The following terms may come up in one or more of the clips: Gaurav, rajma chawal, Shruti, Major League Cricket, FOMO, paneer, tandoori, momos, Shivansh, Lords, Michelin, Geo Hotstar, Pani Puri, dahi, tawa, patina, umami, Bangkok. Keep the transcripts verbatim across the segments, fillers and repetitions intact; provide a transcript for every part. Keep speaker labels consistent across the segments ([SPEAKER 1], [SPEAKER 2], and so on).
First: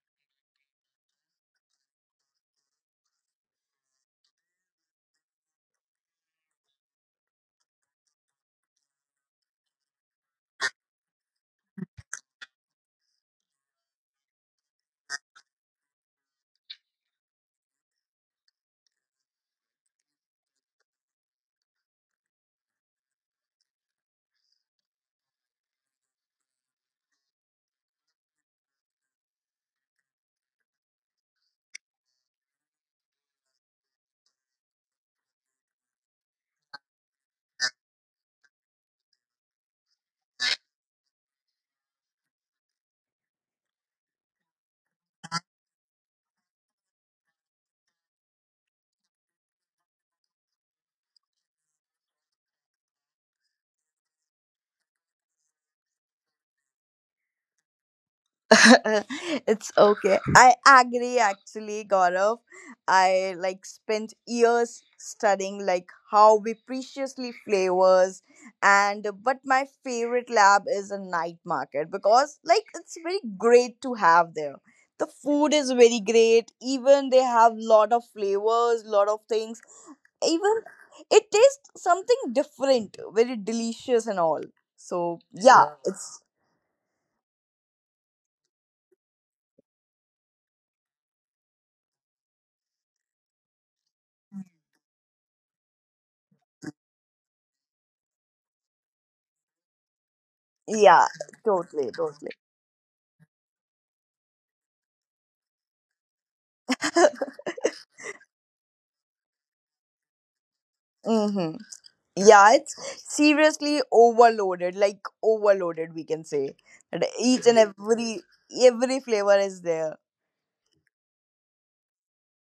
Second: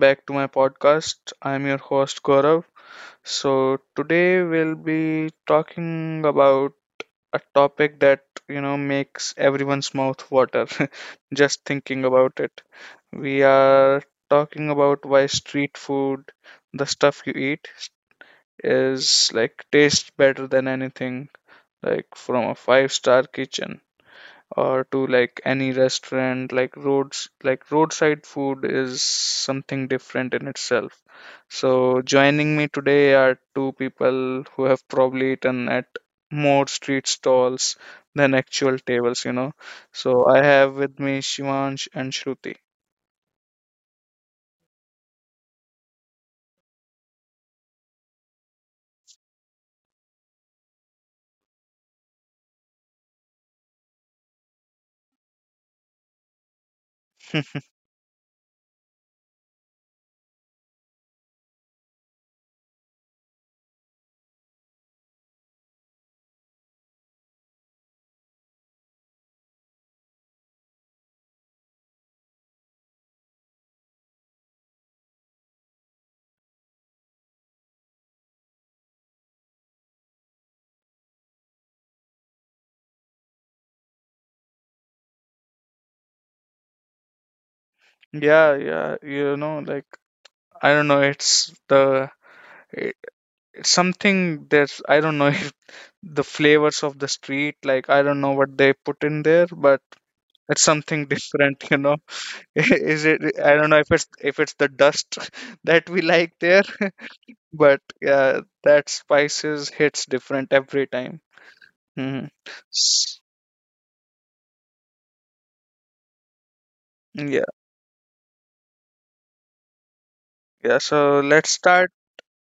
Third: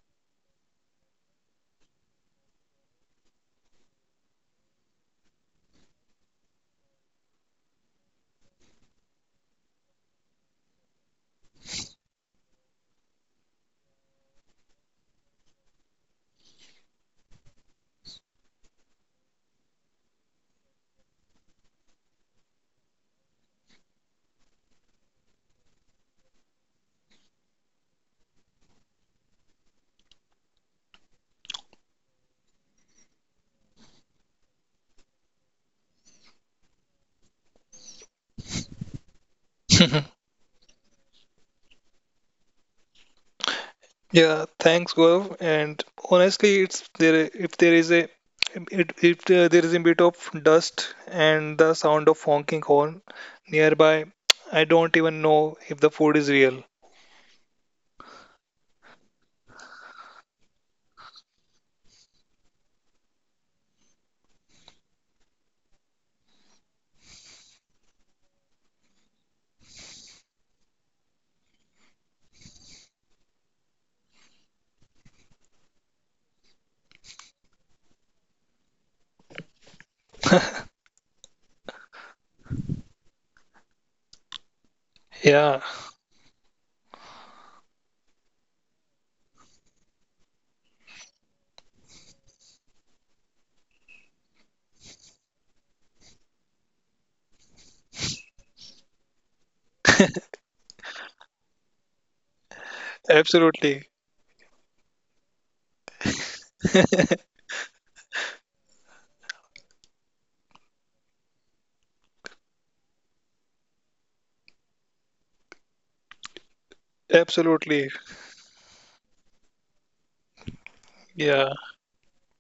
[SPEAKER 1] back to my podcast. I'm your host, Gaurav. So, today we'll be talking about a topic that, you know, makes everyone's mouth water just thinking about it. We are talking about why street food, the stuff you eat, is like tastes better than anything, like from a five-star kitchen or to like any restaurant, like roads like roadside food is something different in itself. So joining me today are two people who have probably eaten at more street stalls than actual tables you know
[SPEAKER 2] Mhm.
[SPEAKER 1] So I have with me Shivansh and Shruti.
[SPEAKER 2] Yeah, thanks, Gaurav. And honestly, it's there if there is a it, if uh, there is a bit of dust and the sound of honking horn nearby. I don't even know if the food is real.
[SPEAKER 3] It's okay. I agree actually, Gaurav. I like spent years studying like how we preciously flavors and but my favorite lab is a night market because like it's very great to have there. The food is very great. Even they have lot of flavors, lot of things. Even It tastes something different, very delicious and all. So
[SPEAKER 2] Yeah,
[SPEAKER 3] yeah, it's
[SPEAKER 1] Yeah, yeah, you know, like I don't know, it's the it- it's something that's I don't know if the flavors of the street, like I don't know what they put in there but. It's something
[SPEAKER 3] Yeah,
[SPEAKER 1] different, you
[SPEAKER 3] totally,
[SPEAKER 1] know.
[SPEAKER 3] totally.
[SPEAKER 1] Is it? I don't know
[SPEAKER 2] absolutely,
[SPEAKER 1] if it's if it's the dust that we like there, but yeah, that spices hits different every time.
[SPEAKER 3] Mm-hmm.
[SPEAKER 1] Hmm.
[SPEAKER 3] Yeah, it's seriously overloaded, like overloaded, we can say. And
[SPEAKER 1] Yeah,
[SPEAKER 3] each and
[SPEAKER 2] absolutely.
[SPEAKER 3] every every flavor is there.
[SPEAKER 1] yeah. So let's
[SPEAKER 2] Yeah,
[SPEAKER 1] start.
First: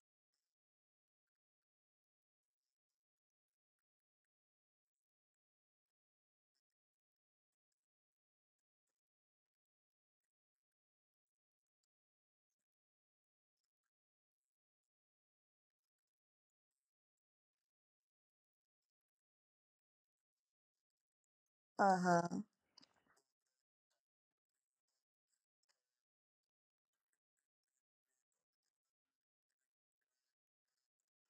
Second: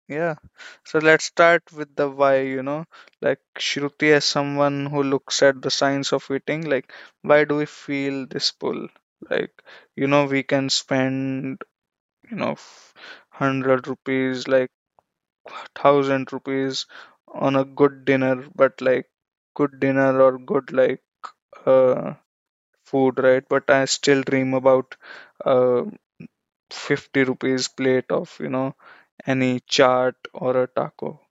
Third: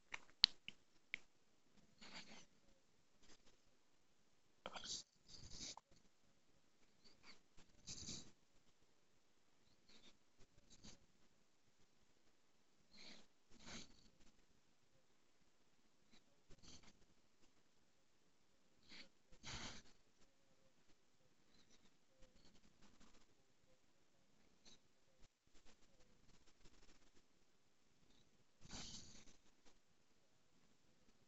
[SPEAKER 1] Yeah, so let's start with the why. You know, like Shruti, as someone who looks at the science of eating, like why do we feel this pull? Like, you know, we can spend you know f- hundred rupees, like thousand rupees on a good dinner, but like good dinner or good like uh
[SPEAKER 3] Uh-huh.
[SPEAKER 1] food, right? But I still dream about uh 50 rupees plate of, you know, any chaat or a taco.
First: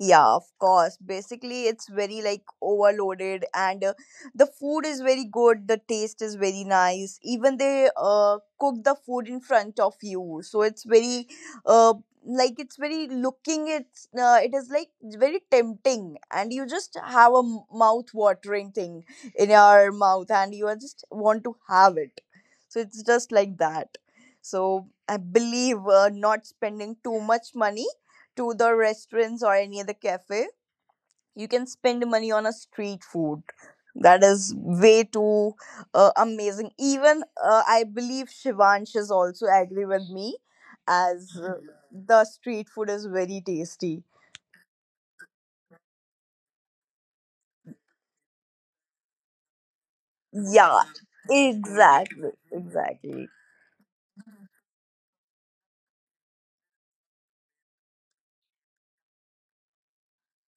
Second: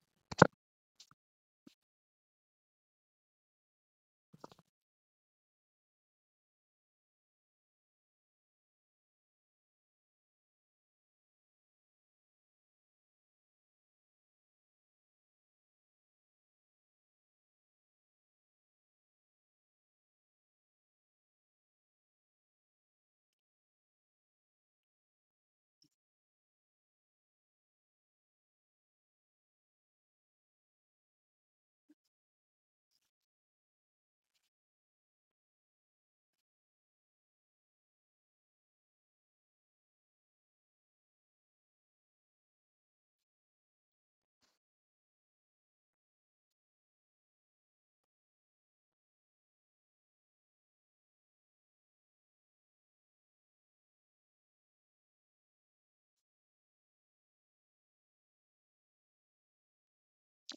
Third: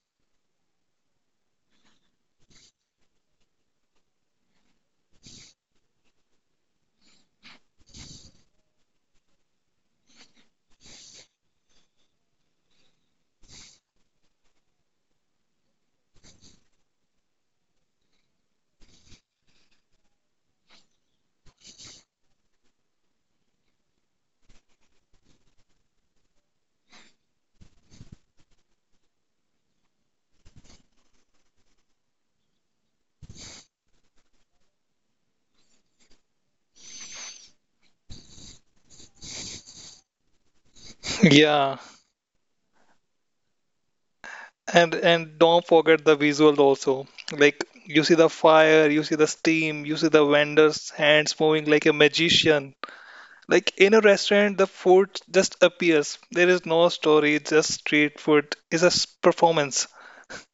[SPEAKER 3] Yeah, of course. Basically, it's very like overloaded, and uh, the food is very good. The taste is very nice. Even they uh, cook the food in front of you, so it's very uh, like it's very looking. It's uh, it is like very tempting, and you just have a mouth watering thing in your mouth, and you are just want to have it. So it's just like that. So I believe uh, not spending too much money to the restaurants or any other cafe. You can spend money on a street food. That is way too uh, amazing. Even uh, I believe Shivansh is also agree with me, as uh,
[SPEAKER 2] yeah.
[SPEAKER 3] the street food is very tasty.
[SPEAKER 2] And and don't forget the visual also. Like, you see the fire, you see the steam, you see the
[SPEAKER 3] Yeah,
[SPEAKER 2] vendor's hands moving like a
[SPEAKER 3] exactly,
[SPEAKER 2] magician.
[SPEAKER 3] exactly.
[SPEAKER 2] Like in a restaurant, the food just appears. There is no story, just street food. It's a s- performance.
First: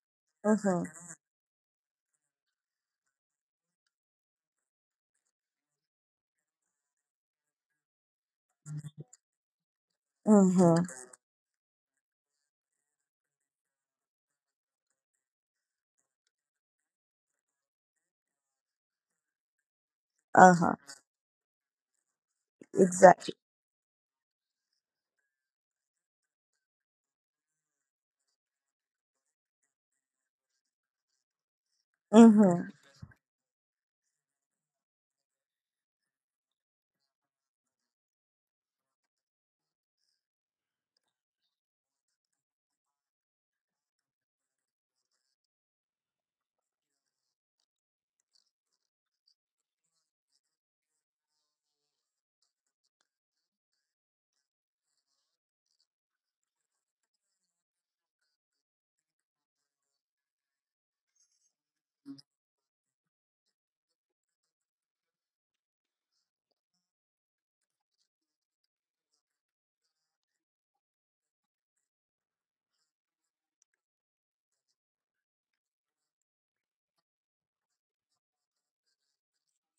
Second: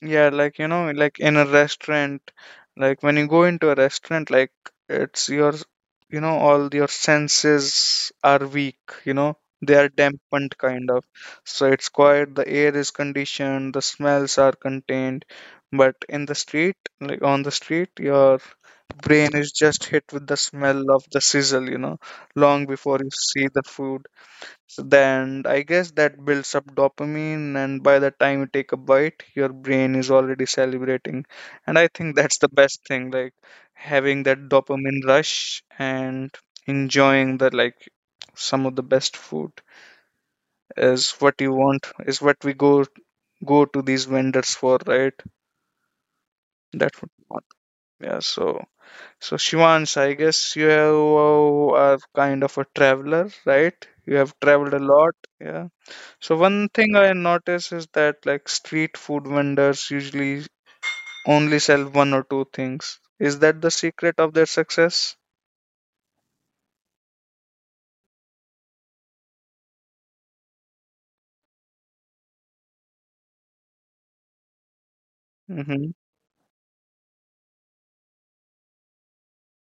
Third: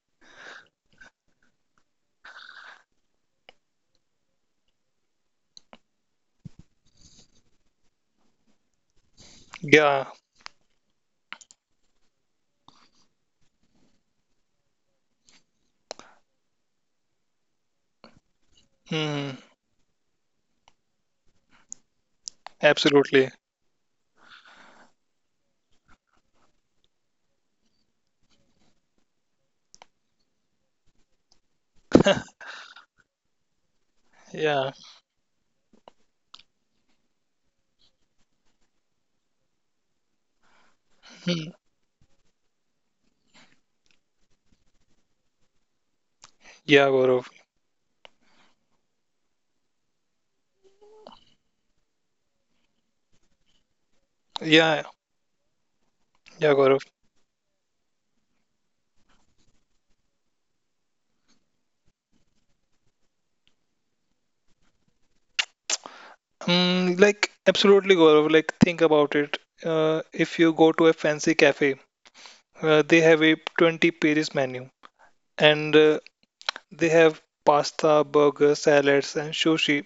[SPEAKER 1] Yeah, like, you
[SPEAKER 3] Mm-hmm.
[SPEAKER 1] know, like in a restaurant, like when you go into a restaurant, like it's your, you know, all your senses are weak, you know, they are
[SPEAKER 2] Yeah.
[SPEAKER 1] dampened
[SPEAKER 3] Mm-hmm.
[SPEAKER 1] kind of. So it's quiet, the air is conditioned, the smells are contained. But in the street, like on the street, your brain
[SPEAKER 2] Hmm.
[SPEAKER 1] is just hit with the
[SPEAKER 3] Uh-huh.
[SPEAKER 1] smell of the sizzle, you know, long before you
[SPEAKER 2] Absolutely.
[SPEAKER 3] Exactly.
[SPEAKER 1] see the food. So then I guess that builds up dopamine, and by the time you take a bite, your brain is already celebrating. And I think that's the
[SPEAKER 3] Mm-hmm.
[SPEAKER 1] best thing, like having that
[SPEAKER 2] Yeah.
[SPEAKER 1] dopamine rush and enjoying the like some of the best food is what
[SPEAKER 2] Hmm.
[SPEAKER 1] you want, is what we go go to these vendors for, right?
[SPEAKER 2] Yeah,
[SPEAKER 1] That would
[SPEAKER 2] Gaurav.
[SPEAKER 1] want. Yeah, so so Shivansh, I guess you have- are kind of a traveler, right? You have traveled
[SPEAKER 2] Yeah.
[SPEAKER 1] a lot, yeah. So
[SPEAKER 2] Yeah,
[SPEAKER 1] one
[SPEAKER 2] Gaurav.
[SPEAKER 1] thing I notice is that like street food vendors usually only sell one or two things. Is that the secret of their success?
[SPEAKER 2] Hmm. Like, absolutely, Gaurav. Like, think about it. Uh, if you go to a fancy cafe, uh, they have a twenty pages menu and uh,
[SPEAKER 1] Hmm.
[SPEAKER 2] they have pasta, burgers, salads, and sushi.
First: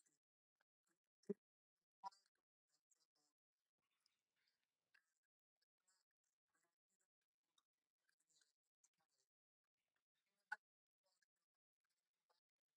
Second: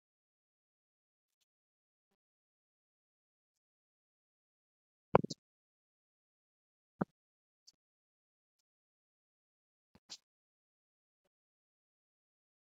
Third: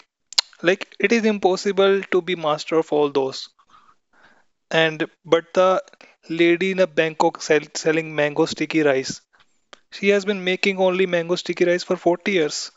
[SPEAKER 2] Like, it is impossible to be master of all those. And but the lady in a Bangkok sell, selling mango sticky rice, she has been making only mango sticky rice for forty years.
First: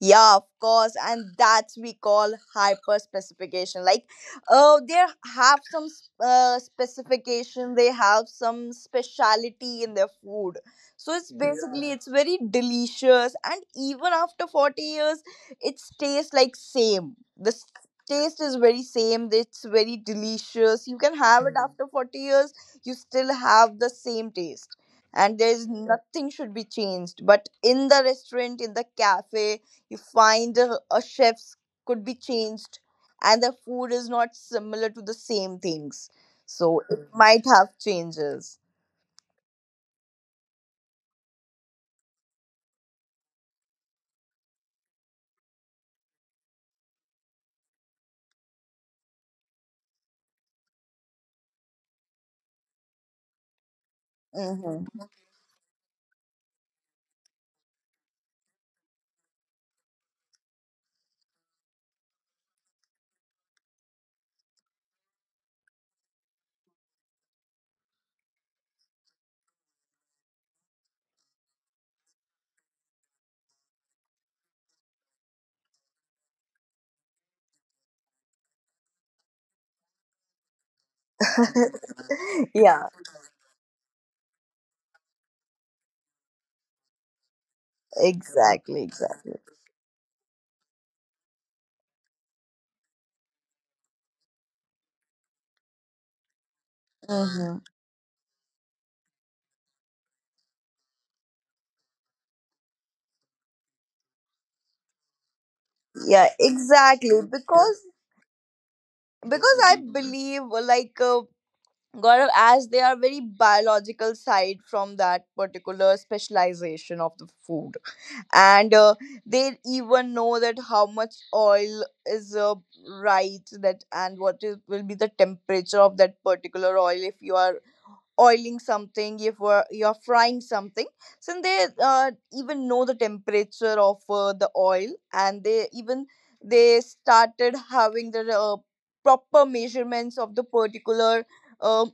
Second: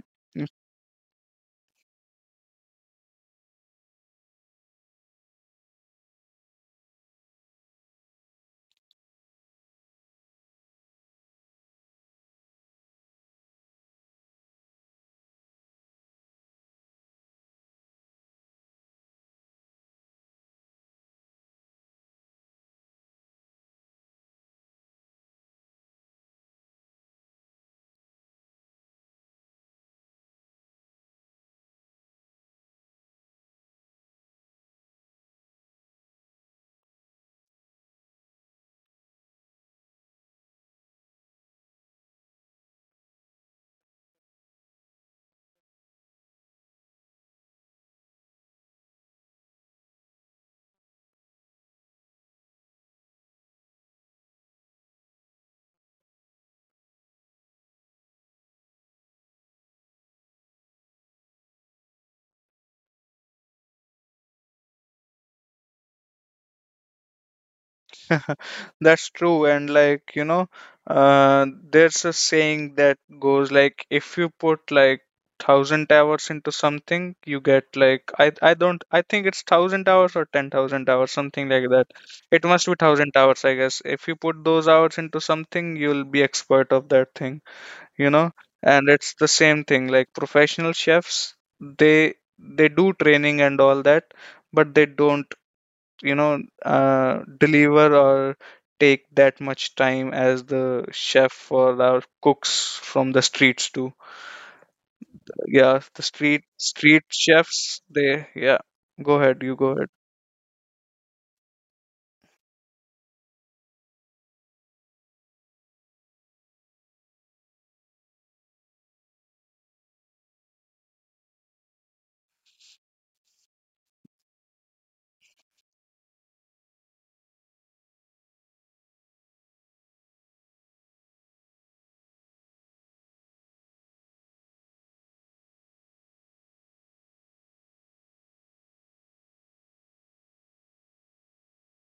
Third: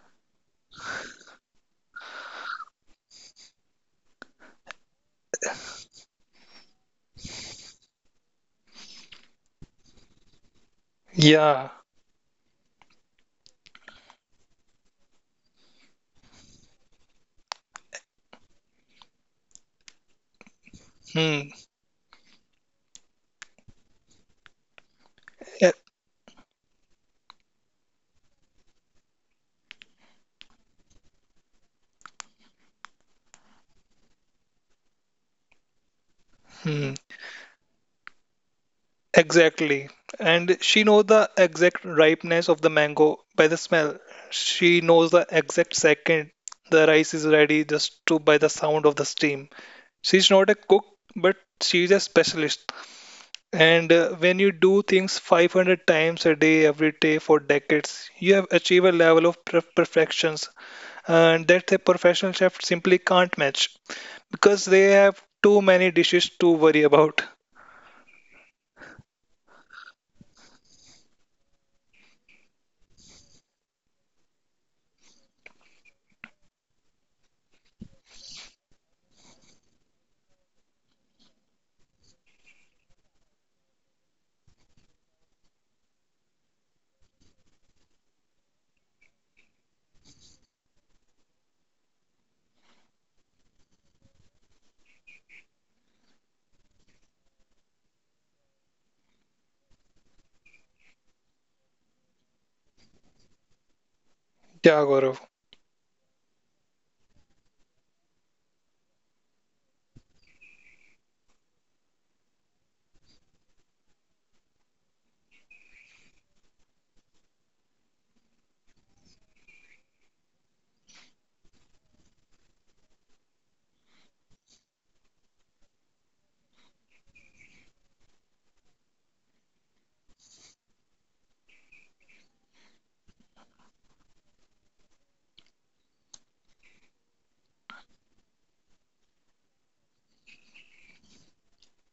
[SPEAKER 3] Yeah, of course, and that's we call hyper specification. Like, oh, they have some s- uh, specification. They have some speciality in their food. So it's yeah,
[SPEAKER 2] Yeah.
[SPEAKER 3] basically it's very delicious, and even after forty years, it tastes like same. The s- taste is very same. It's very delicious. You can have
[SPEAKER 2] Hmm.
[SPEAKER 3] it mm, after forty years. You still have the same taste. And there's
[SPEAKER 2] Yeah.
[SPEAKER 3] nothing should be changed. But in the restaurant, in the cafe, you find a, a chef's could be changed and the food is not similar to the same things, so
[SPEAKER 2] Hmm.
[SPEAKER 3] it mhm, might have changes.
[SPEAKER 2] Exactly. And she knows the exact ripeness of the mango by the smell. She knows the exact second the rice is ready just to by the sound of the steam. She's not a cook, but she's a specialist. And uh, when you do
[SPEAKER 3] Hmm.
[SPEAKER 2] things five hundred times a day, every day for decades, you have achieved a level of per- perfections, and that a professional chef simply can't match because they have too many dishes to worry about.
[SPEAKER 1] That's true. And like, you know, uh, there's a saying that goes like, if you put like thousand hours into something, you get like, I, I don't, I think it's thousand hours or ten thousand hours, something like that. It must be
[SPEAKER 3] Yeah,
[SPEAKER 1] thousand hours, I guess. If you put those hours into something, you'll be expert of that thing. you know
[SPEAKER 3] exactly,
[SPEAKER 1] and it's the
[SPEAKER 3] exactly.
[SPEAKER 1] same thing, like professional chefs, they they do training and all that, but they don't, you know uh,
[SPEAKER 3] Hmm.
[SPEAKER 1] deliver or take that much time as the chef or our cooks from the streets do.
[SPEAKER 2] Yeah, Gaurav.
[SPEAKER 1] Yeah, the
[SPEAKER 3] Yeah,
[SPEAKER 1] street street
[SPEAKER 3] exactly,
[SPEAKER 1] chefs,
[SPEAKER 3] because
[SPEAKER 1] they, yeah, go ahead, you
[SPEAKER 3] because
[SPEAKER 1] go
[SPEAKER 3] I believe like uh, Gaurav, as they are very biological side from that particular specialization of the food, and uh, they even know that how much oil is uh, right that and what is, will be the temperature of that particular oil. If you are oiling something, if uh, you are frying something, so they uh, even know the temperature of uh, the oil, and they even they started having the uh, proper measurements of the particular um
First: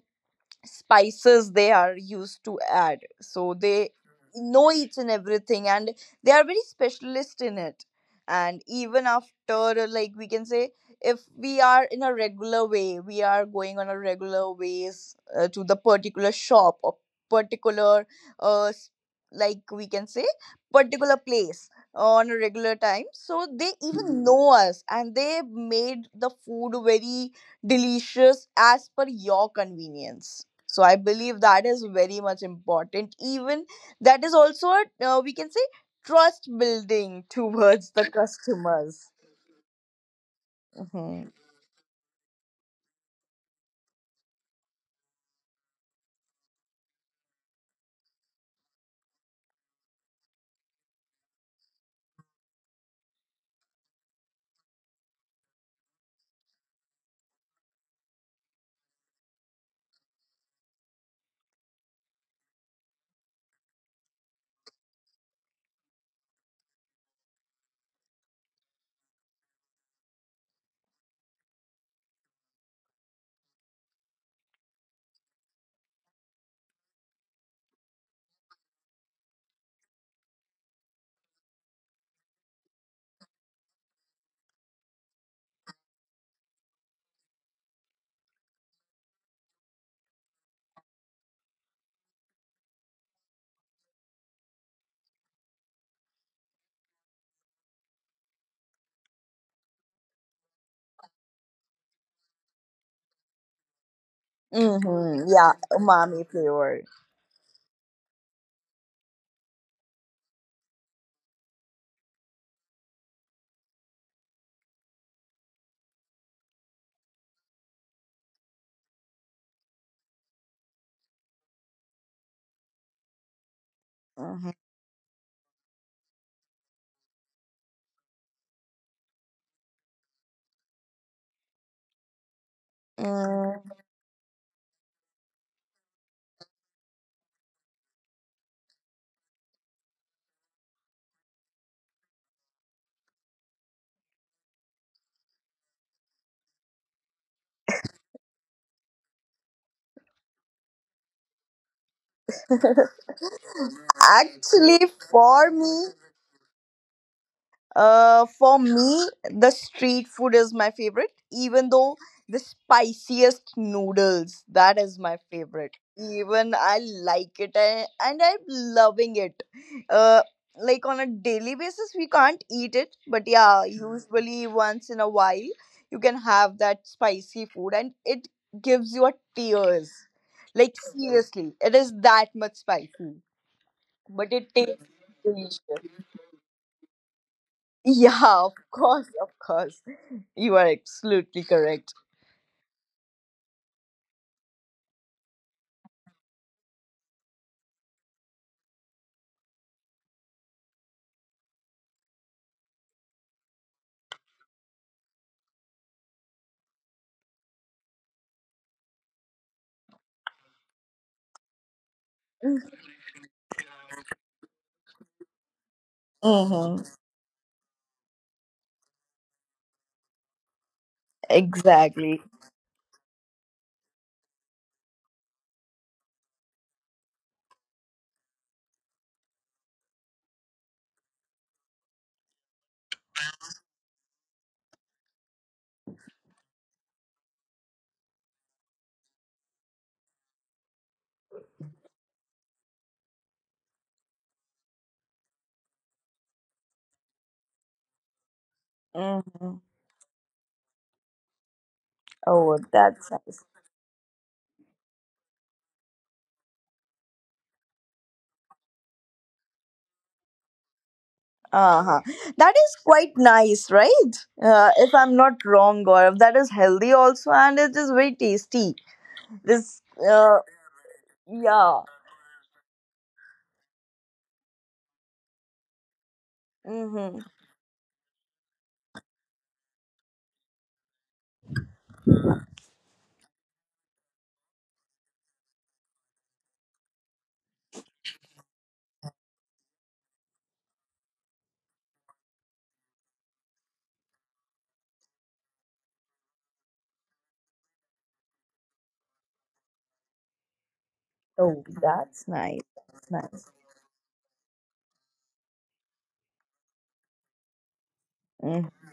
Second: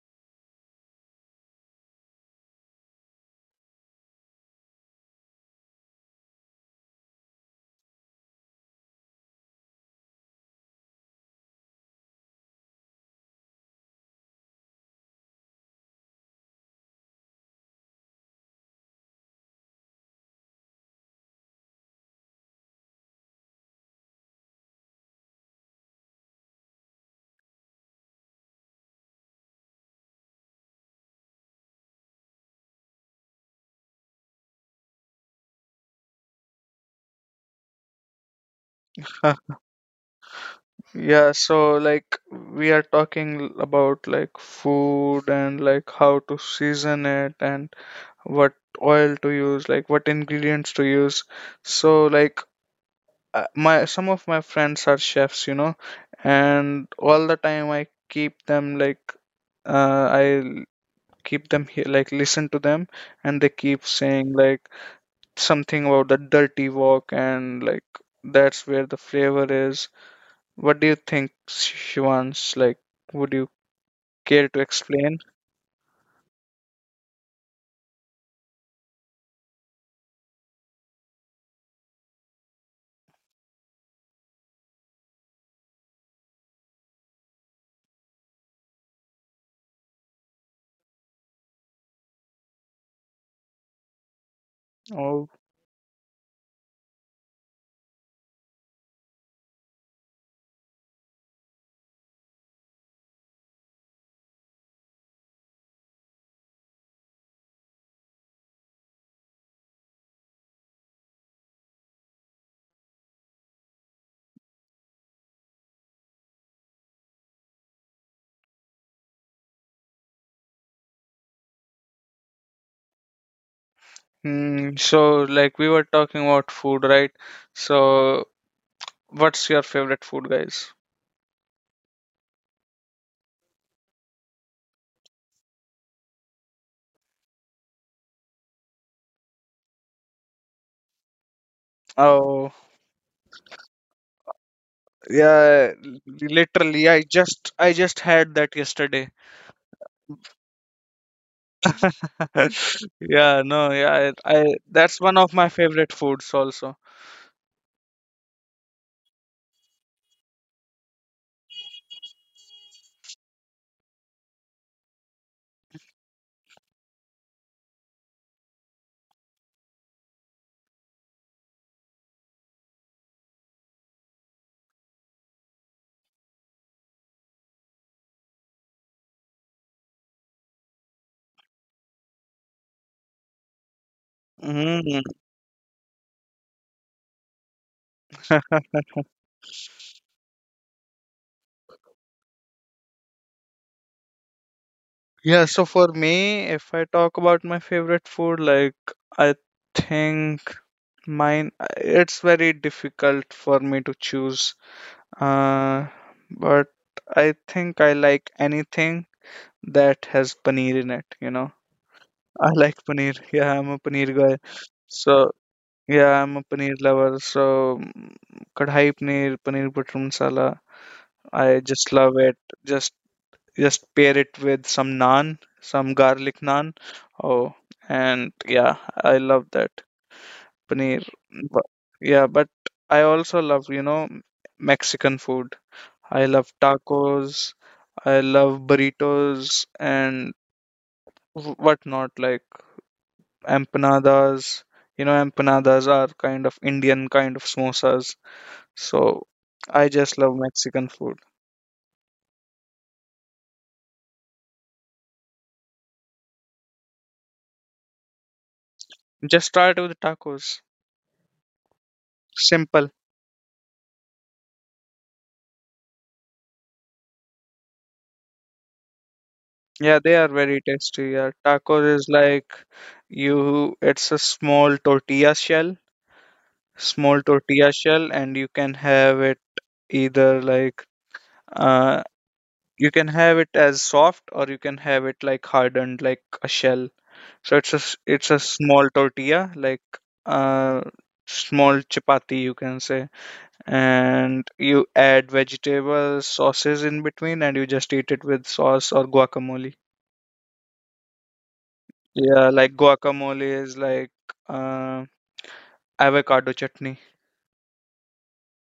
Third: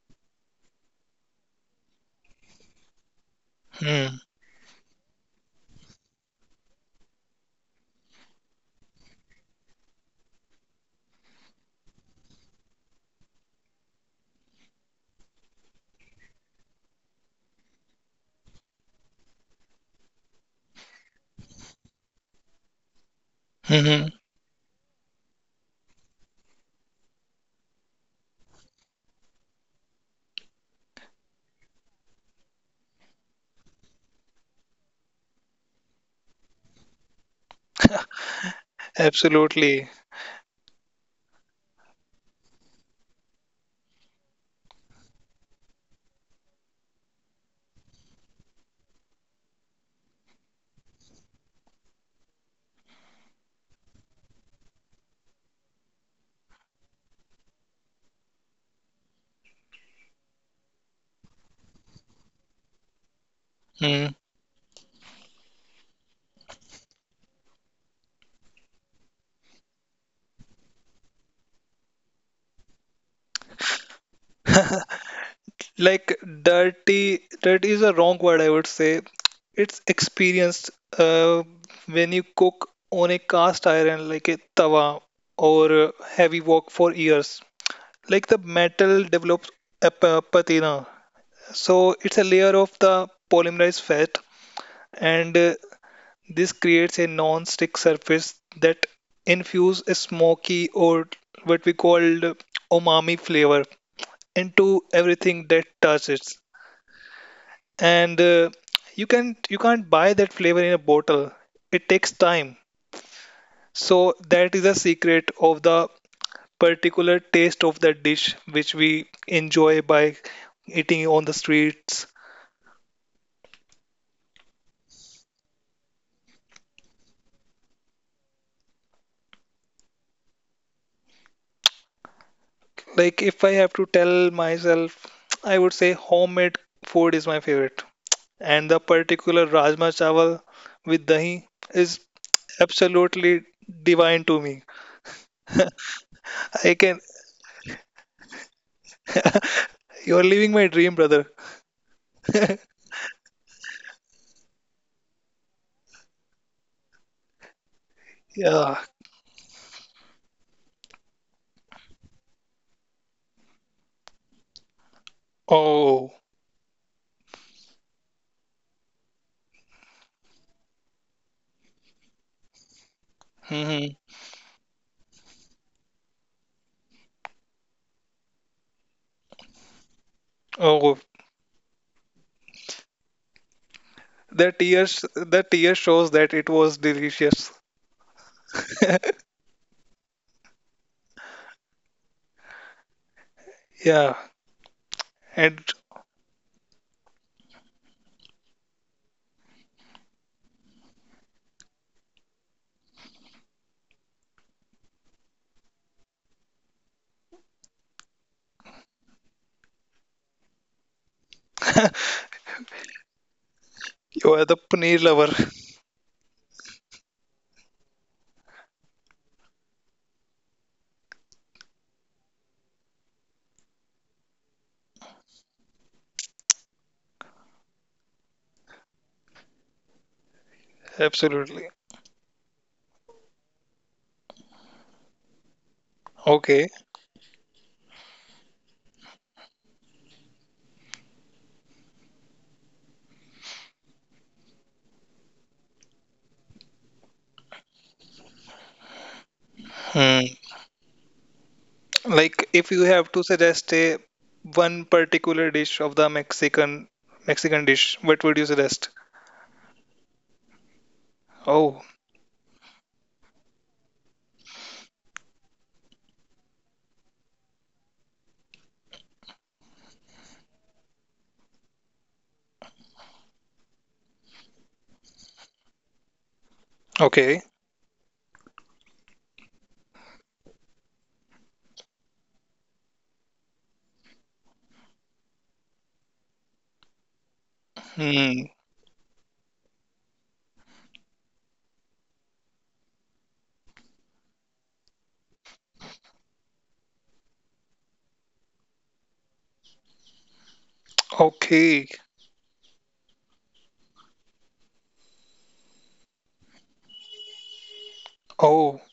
[SPEAKER 3] spices they are used to add, so they
[SPEAKER 2] Hmm.
[SPEAKER 3] know each and everything, and they are very specialist in it. And even after, like we can say, if we are in a regular way, we are going on a regular ways uh, to the particular shop or particular uh, s- like we can say particular place on a regular time, so they even
[SPEAKER 2] Hmm.
[SPEAKER 3] mhm, know us and they made the food very delicious as per your convenience. So I believe that is very much important. Even that is also a, uh, we can say, trust building towards the customers.
[SPEAKER 1] ahead.
[SPEAKER 2] Absolutely.
[SPEAKER 3] Mm-hmm.
[SPEAKER 1] Yeah, so like we are talking about like food and like how to season it and what oil to use, like what ingredients to use. So, like, uh, my some of my friends are chefs, you know and all the time I keep them like, uh, I keep them here, like, listen to them, and they keep
[SPEAKER 2] Hmm.
[SPEAKER 1] saying like something about the dirty wok and like that's where the flavor is. What do you think, Shivans, like, would you care to explain?
[SPEAKER 2] Like, dirty, dirty is a wrong word, I would say. It's experienced uh, when you cook on a cast iron like a tawa or uh, heavy wok for years. Like the metal develops a p- patina. So it's a layer of the polymerized fat,
[SPEAKER 1] Oh.
[SPEAKER 2] and uh, this creates a non-stick surface that infuse a smoky, or what we call umami flavor, into
[SPEAKER 3] Mm-hmm.
[SPEAKER 2] everything
[SPEAKER 3] Yeah,
[SPEAKER 2] that
[SPEAKER 3] umami
[SPEAKER 2] touches.
[SPEAKER 3] flavor.
[SPEAKER 2] And uh, you can you can't buy that flavor in a bottle. It takes time. So that is a secret of the particular taste of that dish which we enjoy by eating on the streets.
[SPEAKER 3] Mhm.
[SPEAKER 1] Mm, so like we were talking about food, right? So what's your favorite food, guys?
[SPEAKER 2] Like if I
[SPEAKER 3] Mm.
[SPEAKER 2] have to tell myself, I would say homemade food is my favorite. And the particular rajma chawal with dahi is
[SPEAKER 1] Oh,
[SPEAKER 2] absolutely divine to me.
[SPEAKER 1] yeah,
[SPEAKER 2] I
[SPEAKER 1] literally, I
[SPEAKER 2] can,
[SPEAKER 1] just I just had that yesterday.
[SPEAKER 2] you're living my dream, brother.
[SPEAKER 1] Yeah, no, yeah, I, I
[SPEAKER 3] Actually,
[SPEAKER 1] that's one of my
[SPEAKER 3] for me,
[SPEAKER 1] favorite foods also.
[SPEAKER 3] Uh, for
[SPEAKER 2] Yeah.
[SPEAKER 3] me, the street food is my favorite, even though the spiciest noodles, that is my favorite.
[SPEAKER 2] Oh.
[SPEAKER 3] Even I like it, and, and I'm loving it. Uh, like on a daily basis, we can't eat it, but yeah,
[SPEAKER 2] hmm
[SPEAKER 3] usually once in a while, you can have that spicy food and it gives you a tears. Like
[SPEAKER 2] Oh.
[SPEAKER 3] seriously, it is that much spicy, but it
[SPEAKER 2] The
[SPEAKER 3] tastes
[SPEAKER 1] Mm.
[SPEAKER 2] tears, the
[SPEAKER 3] delicious.
[SPEAKER 2] tear shows that it was delicious.
[SPEAKER 3] Yeah, of course, of course. You are absolutely correct.
[SPEAKER 2] Yeah.
[SPEAKER 1] Yeah,
[SPEAKER 2] And
[SPEAKER 1] so for me, if I talk about my favorite food, like I think mine, it's very difficult for me to choose. Uh, but I think I like anything that has paneer in it, you know. I like paneer. Yeah, I'm a paneer
[SPEAKER 2] you
[SPEAKER 1] guy.
[SPEAKER 2] are the paneer
[SPEAKER 1] So
[SPEAKER 2] lover.
[SPEAKER 1] yeah, I'm a paneer
[SPEAKER 3] Mm-hmm.
[SPEAKER 1] lover. So mm, kadhai paneer, paneer butter masala. I just love
[SPEAKER 3] Exactly.
[SPEAKER 1] it. Just just pair it with some naan, some garlic naan. Oh, and yeah, I love that paneer. But,
[SPEAKER 2] Absolutely.
[SPEAKER 1] yeah, but I also love, you know, Mexican food. I love
[SPEAKER 2] Okay.
[SPEAKER 1] tacos. I love burritos and wh- whatnot. Like empanadas. You know, empanadas are kind of Indian kind of samosas. So
[SPEAKER 3] Mm-hmm.
[SPEAKER 1] I just
[SPEAKER 2] Hmm.
[SPEAKER 1] love Mexican food.
[SPEAKER 2] Like,
[SPEAKER 3] Oh,
[SPEAKER 2] if you
[SPEAKER 3] that's
[SPEAKER 2] have to
[SPEAKER 3] nice.
[SPEAKER 2] suggest a one particular dish of the Mexican Mexican dish, what would you suggest?
[SPEAKER 1] Just start with tacos.
[SPEAKER 2] Oh,
[SPEAKER 3] Uh-huh. That is
[SPEAKER 1] Simple.
[SPEAKER 3] quite nice, right? Uh, if I'm not wrong, Gaurav, that is healthy also, and it is very tasty. This,
[SPEAKER 1] Yeah, they
[SPEAKER 3] uh,
[SPEAKER 1] are very tasty. Yeah,
[SPEAKER 3] yeah.
[SPEAKER 1] tacos is like you, it's a small tortilla shell,
[SPEAKER 3] Mm-hmm.
[SPEAKER 1] small
[SPEAKER 2] okay.
[SPEAKER 1] tortilla shell, and you can have it either like uh, you can have it as soft or you can have it like hardened like a shell. So it's a s- it's
[SPEAKER 2] Hmm.
[SPEAKER 1] a small tortilla, like uh small chapati, you can say, and you add vegetables, sauces in between, and you just eat it with sauce or guacamole.
[SPEAKER 3] Oh,
[SPEAKER 2] Okay.
[SPEAKER 3] that's nice.
[SPEAKER 1] Yeah, like
[SPEAKER 3] That's nice.
[SPEAKER 1] guacamole is like, uh, avocado chutney.
[SPEAKER 2] Oh.
[SPEAKER 3] Mm-hmm.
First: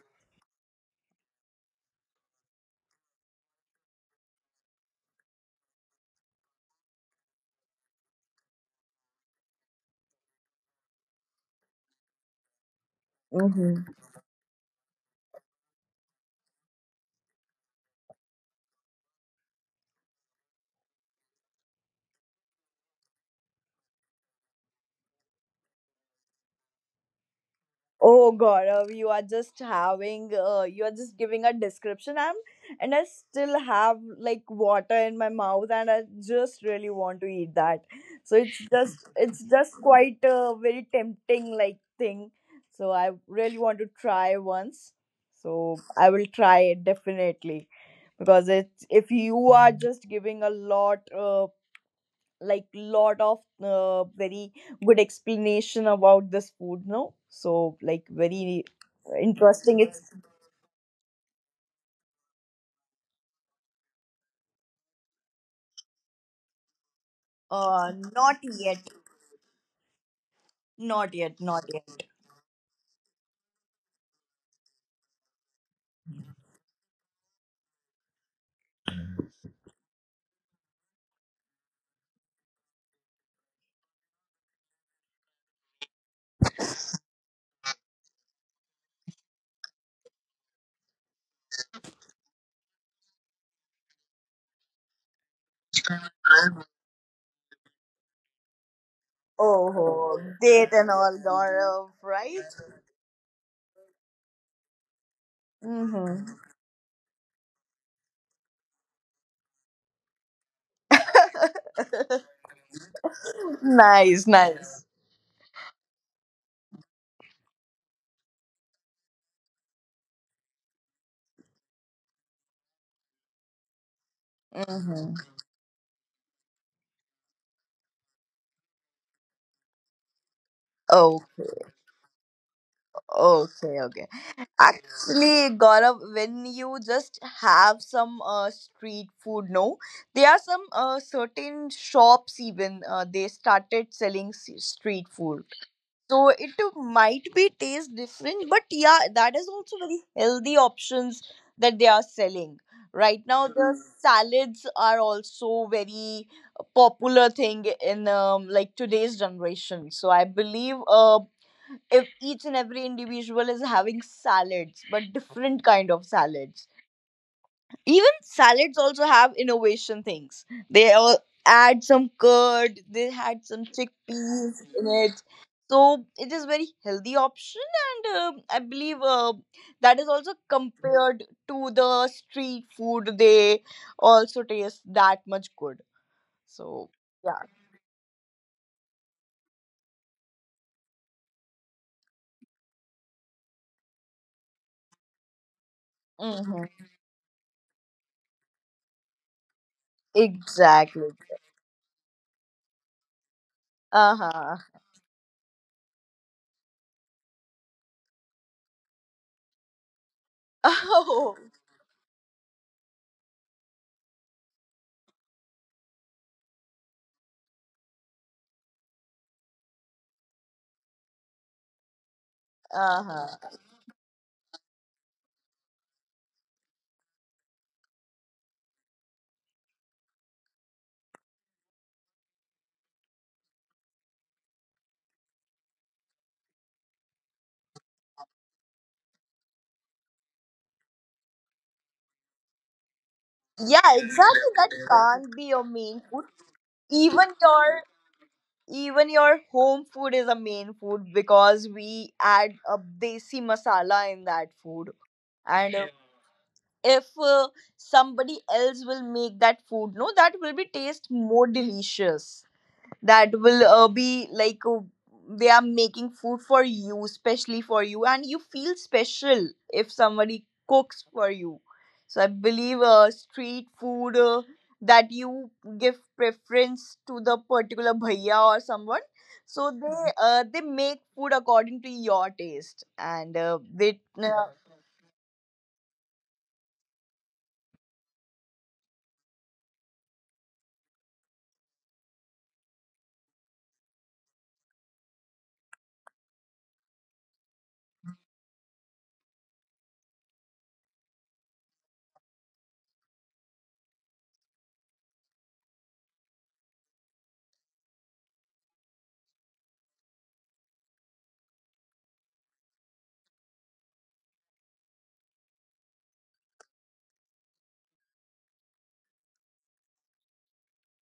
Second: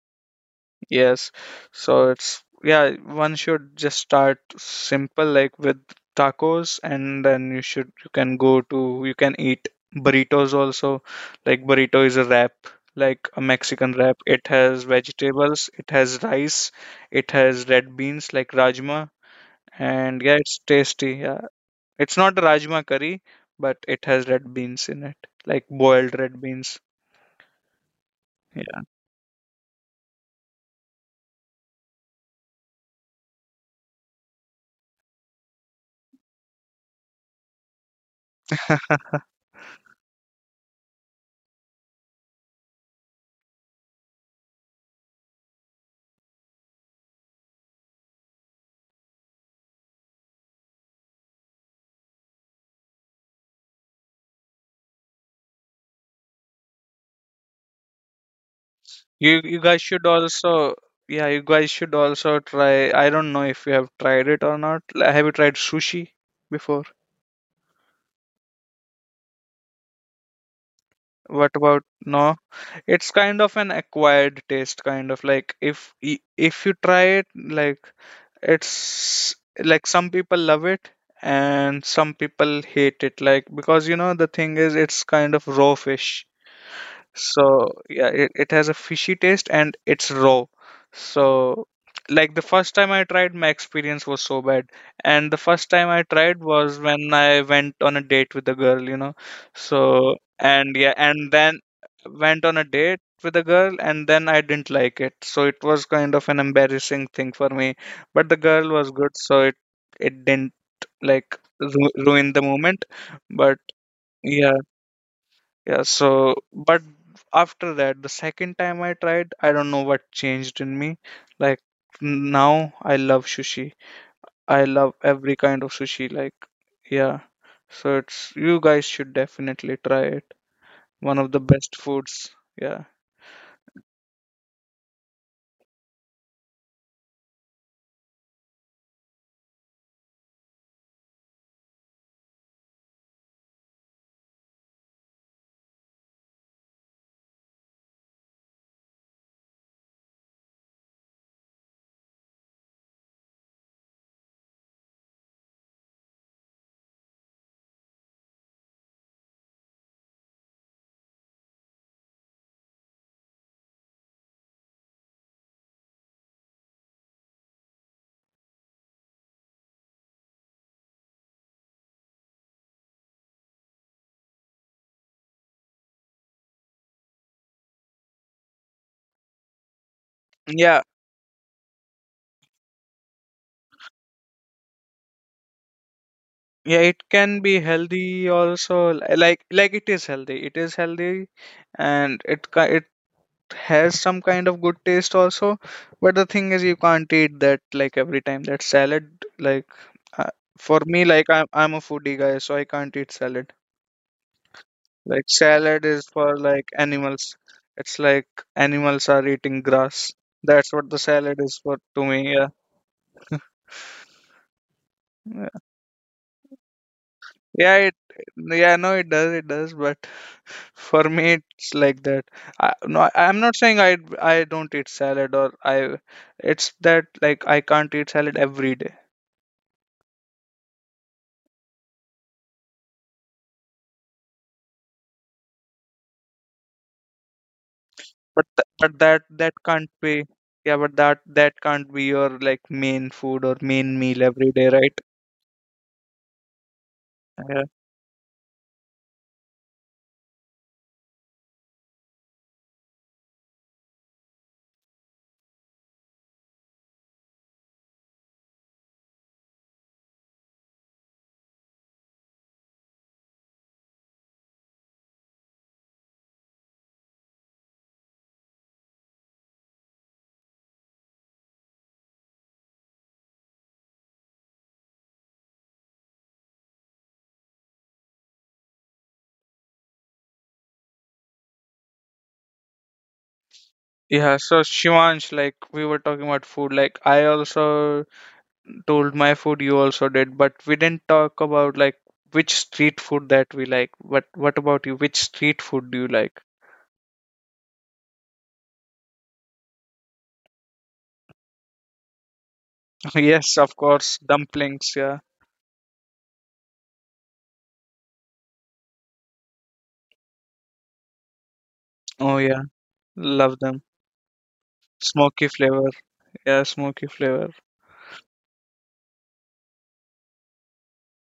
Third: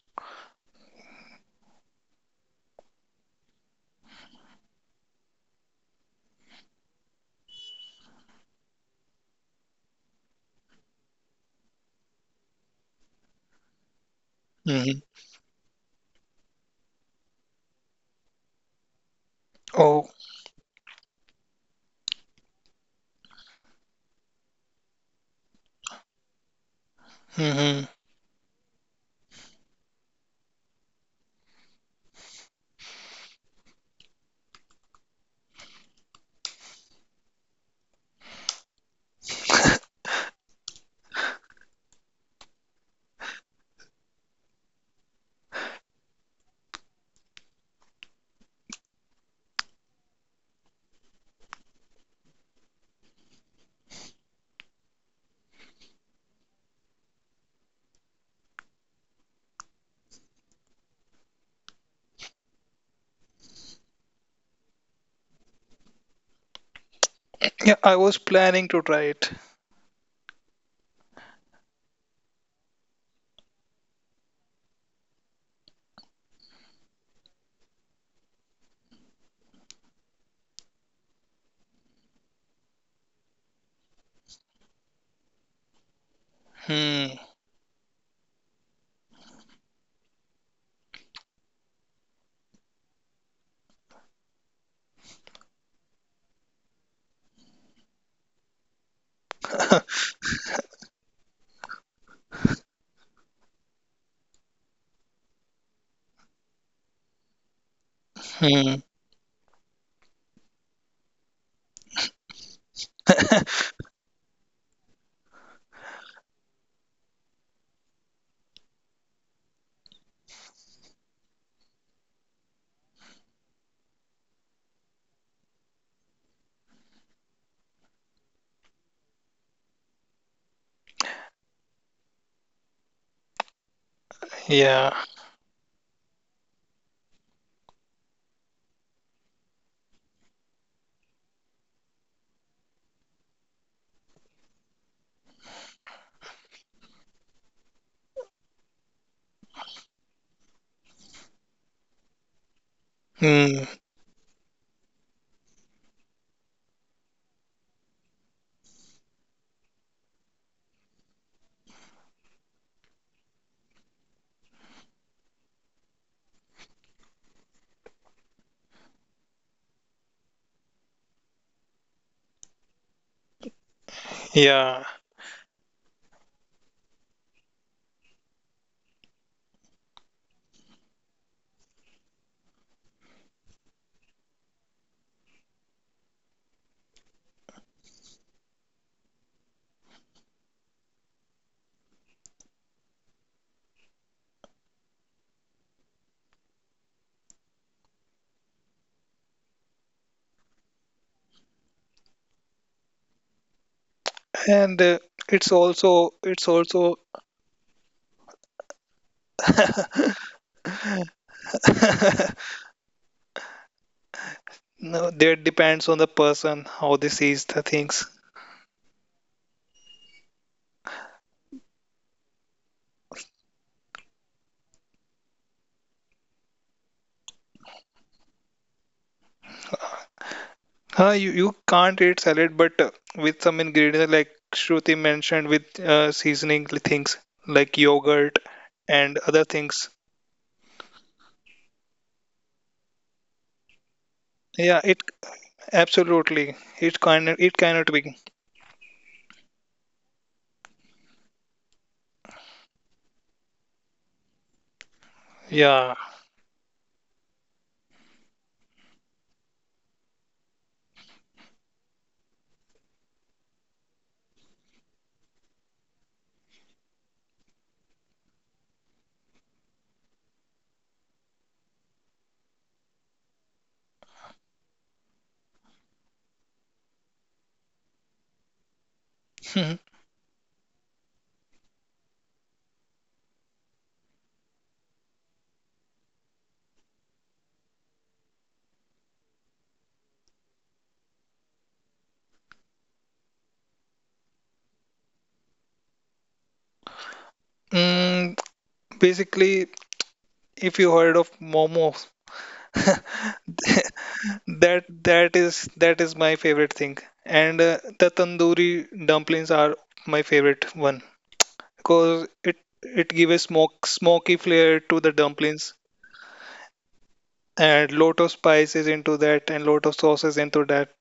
[SPEAKER 1] Yes. So it's, yeah, one should just start simple, like with tacos, and then you should, you can go to, you can eat burritos also. Like burrito is a wrap, like a Mexican
[SPEAKER 3] Mm-hmm.
[SPEAKER 1] wrap. It has
[SPEAKER 2] hmm
[SPEAKER 1] vegetables, it has rice, it has red beans like rajma,
[SPEAKER 2] Oh.
[SPEAKER 1] and yeah, it's tasty. Yeah. It's not rajma curry, but it has red beans in it, like boiled red beans.
[SPEAKER 2] hmm
[SPEAKER 3] Oh Gaurav, you are just having uh, you are just giving a description. I'm and I still have like water in my mouth, and I just really want to eat that. So it's just it's just quite a very tempting like thing. So I really want to try once. So I will try it definitely because it's if you are just giving a lot uh, like lot of uh, very good explanation about this food no, so like very
[SPEAKER 1] You you guys
[SPEAKER 3] interesting
[SPEAKER 1] should
[SPEAKER 3] it's
[SPEAKER 1] also Yeah, you guys should also try. I don't know if you have tried it or not. Like, have you tried sushi before?
[SPEAKER 2] Yeah,
[SPEAKER 3] uh
[SPEAKER 2] I was
[SPEAKER 3] not
[SPEAKER 2] planning to
[SPEAKER 3] yet,
[SPEAKER 2] try it.
[SPEAKER 3] not yet,
[SPEAKER 1] What
[SPEAKER 3] not
[SPEAKER 1] about
[SPEAKER 3] yet.
[SPEAKER 1] no? It's kind of an acquired taste, kind of like if y- if you try it, like it's like some people love it and some people hate it, like because you know the thing is it's kind of raw fish.
[SPEAKER 2] Hmm.
[SPEAKER 1] So yeah, it, it has a fishy taste and it's raw. So like the first time I tried, my experience was so bad, and the first time I tried was when I went on a date with a girl you know so
[SPEAKER 3] Oh
[SPEAKER 1] and
[SPEAKER 3] date
[SPEAKER 1] yeah,
[SPEAKER 3] and all
[SPEAKER 1] and then
[SPEAKER 3] Gaurav,
[SPEAKER 1] went
[SPEAKER 3] right.
[SPEAKER 1] on a date with a girl, and then I didn't like it, so it was kind of an
[SPEAKER 3] Mm-hmm.
[SPEAKER 1] embarrassing thing for me. But the girl was
[SPEAKER 2] Hmm.
[SPEAKER 1] good, so it it didn't like ru- ruin the moment, but
[SPEAKER 3] Nice,
[SPEAKER 1] yeah.
[SPEAKER 3] nice.
[SPEAKER 1] Yeah, so, but after that, the second time I tried, I don't know what changed in me. Like now I love sushi. I love
[SPEAKER 3] Mm-hmm.
[SPEAKER 1] every kind of sushi. Like yeah. So it's, you guys should definitely try it. One of the best
[SPEAKER 3] Okay,
[SPEAKER 1] foods. Yeah.
[SPEAKER 3] okay, okay.
[SPEAKER 2] Yeah.
[SPEAKER 3] Actually, Gaurav, when you just have some uh, street food, no, there are some uh, certain shops even uh, they started selling s- street food, so it might be taste different, but yeah, that is also very healthy options that they are selling right now. The
[SPEAKER 2] Hmm.
[SPEAKER 3] mm, salads are also very popular thing in um, like today's generation, so I believe uh, if each and every individual is having salads, but different kind of salads. Even salads also have innovation things. They all add some curd, they had some chickpeas
[SPEAKER 2] Yeah.
[SPEAKER 3] in it, so it is very healthy option. And um I believe uh, that is also
[SPEAKER 1] Yeah.
[SPEAKER 3] compared to the street food, they also taste that much good. So
[SPEAKER 1] Yeah, it can
[SPEAKER 3] yeah.
[SPEAKER 1] be healthy also. li- Like like it is healthy. It is healthy and it ki- has some kind of good taste also, but the thing is
[SPEAKER 3] Hmm,
[SPEAKER 1] you can't eat that like every time that salad, like, uh, for me,
[SPEAKER 3] exactly.
[SPEAKER 1] like I'm, I'm a foodie guy, so I can't eat salad.
[SPEAKER 3] Uh-huh.
[SPEAKER 2] And uh,
[SPEAKER 1] Like
[SPEAKER 2] it's
[SPEAKER 1] salad is
[SPEAKER 2] also
[SPEAKER 1] for
[SPEAKER 2] It's
[SPEAKER 1] like
[SPEAKER 2] also
[SPEAKER 1] animals. It's like animals are eating grass. That's what the
[SPEAKER 3] Oh.
[SPEAKER 1] salad is for to me, yeah.
[SPEAKER 2] no, that
[SPEAKER 1] yeah
[SPEAKER 2] depends on the person how they sees the
[SPEAKER 1] Yeah, it,
[SPEAKER 2] things.
[SPEAKER 1] yeah, no, it does, it does, but for me it's like that. I, no, I'm
[SPEAKER 3] Uh-huh.
[SPEAKER 1] not saying i i don't eat salad or I it's that like I can't eat salad every day.
[SPEAKER 2] Uh, you, you can't eat salad, but uh, with some ingredients like Shruti mentioned, with uh, seasoning things like
[SPEAKER 1] But
[SPEAKER 2] yogurt
[SPEAKER 1] th- but that
[SPEAKER 2] and
[SPEAKER 1] that
[SPEAKER 2] other
[SPEAKER 1] can't
[SPEAKER 2] things.
[SPEAKER 1] be, yeah, but that that can't be your like main food or main
[SPEAKER 3] Yeah,
[SPEAKER 1] meal every
[SPEAKER 3] exactly,
[SPEAKER 1] day,
[SPEAKER 3] that
[SPEAKER 2] Yeah,
[SPEAKER 1] right?
[SPEAKER 2] it
[SPEAKER 3] can't be your main food.
[SPEAKER 2] absolutely it can
[SPEAKER 3] even
[SPEAKER 1] Yeah.
[SPEAKER 2] it
[SPEAKER 3] your
[SPEAKER 2] cannot be.
[SPEAKER 3] Even your home food is a main food because we add a desi masala in that food. And uh,
[SPEAKER 2] Yeah.
[SPEAKER 3] if uh, somebody else will make that food, no, that will be taste more delicious. That will uh, be like uh, they are making food for you, especially for you, and you feel special if somebody cooks for you. So I believe uh, street food, uh, that you give preference to the particular bhaiya or someone, so
[SPEAKER 2] Mhm.
[SPEAKER 3] they mhm, uh, they make food according to your taste. And uh, they
[SPEAKER 1] Yeah, so
[SPEAKER 3] uh,
[SPEAKER 1] Shivansh, like we were talking about food, like I also told my food, you also did, but we didn't talk about like which street food that we like. But what about you? Which street food do you like?
[SPEAKER 2] Mm, Basically, if you heard of momos,
[SPEAKER 1] Yes, of course, dumplings,
[SPEAKER 2] that
[SPEAKER 1] yeah.
[SPEAKER 2] that is that is my favorite thing, and uh, the tandoori dumplings are my favorite one
[SPEAKER 1] Oh
[SPEAKER 2] because
[SPEAKER 1] yeah,
[SPEAKER 2] it it gives
[SPEAKER 1] love
[SPEAKER 2] a
[SPEAKER 1] them.
[SPEAKER 2] smoke smoky flair to the
[SPEAKER 1] Smoky flavor,
[SPEAKER 2] dumplings,
[SPEAKER 1] yeah, smoky flavor.
[SPEAKER 2] and lot of spices into that, and lot of sauces into that.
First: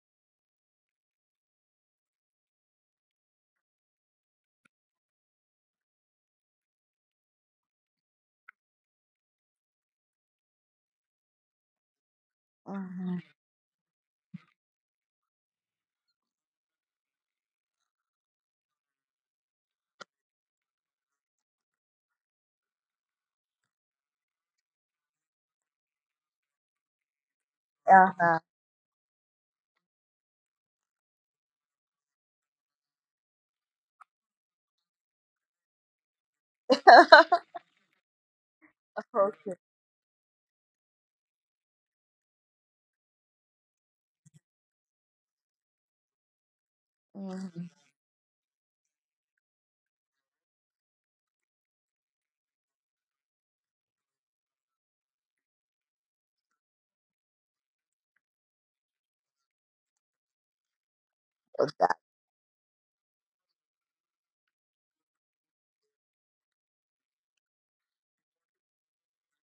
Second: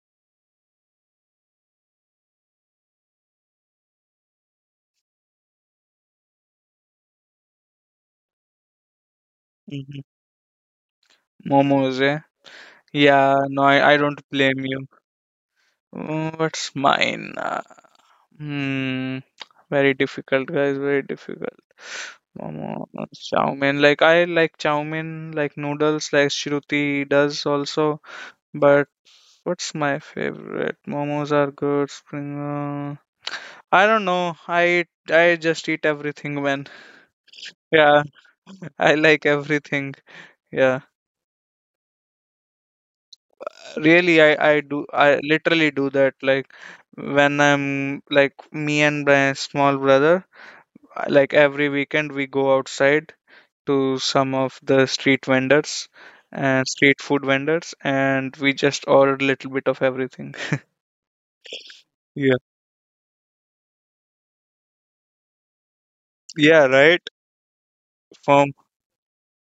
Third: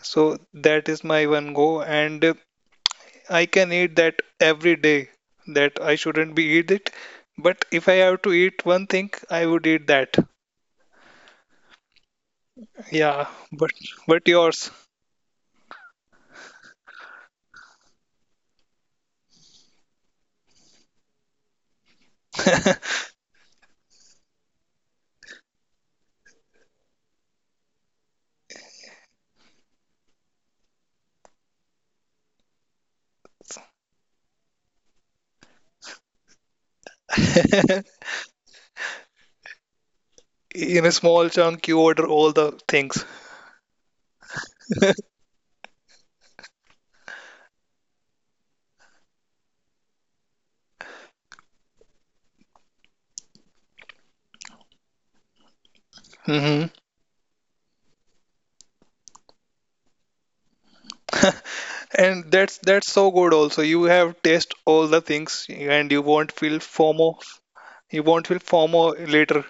[SPEAKER 2] So that is my one go, and uh, I can eat that every day. That I shouldn't be eat it, but if I have to eat one thing, I would eat
[SPEAKER 1] Hmm.
[SPEAKER 2] that.
[SPEAKER 1] Momos, yeah.
[SPEAKER 3] mhm.
[SPEAKER 2] Yeah,
[SPEAKER 1] Yeah, no,
[SPEAKER 2] but
[SPEAKER 1] I, I don't
[SPEAKER 2] but
[SPEAKER 1] blame
[SPEAKER 2] yours.
[SPEAKER 1] you. Mm. What's mine? Uh, hmm, very difficult, guys. Very difficult. Momo, uh, chow mein. Like I like chow mein, like noodles, like Shruti does also.
[SPEAKER 3] Uh-huh.
[SPEAKER 1] But what's my favorite? Momos are good. Spring roll. I don't know. I eat, I just eat everything, man. Yeah, I like
[SPEAKER 3] Okay.
[SPEAKER 1] everything. Yeah,
[SPEAKER 2] In a small chunk, you order all the things.
[SPEAKER 1] really, I I do. I literally do that. Like when
[SPEAKER 3] Mhm.
[SPEAKER 1] I'm, like me and my small brother, like every weekend we go outside to some of the street vendors
[SPEAKER 2] Hmm
[SPEAKER 1] and street food vendors, and we just order a little bit of everything.
[SPEAKER 3] Okay.
[SPEAKER 2] And
[SPEAKER 1] Yeah,
[SPEAKER 2] that's that's so good also. You have taste all the things and you won't feel
[SPEAKER 1] yeah, right.
[SPEAKER 2] FOMO. You won't feel
[SPEAKER 1] Form.
[SPEAKER 2] FOMO later.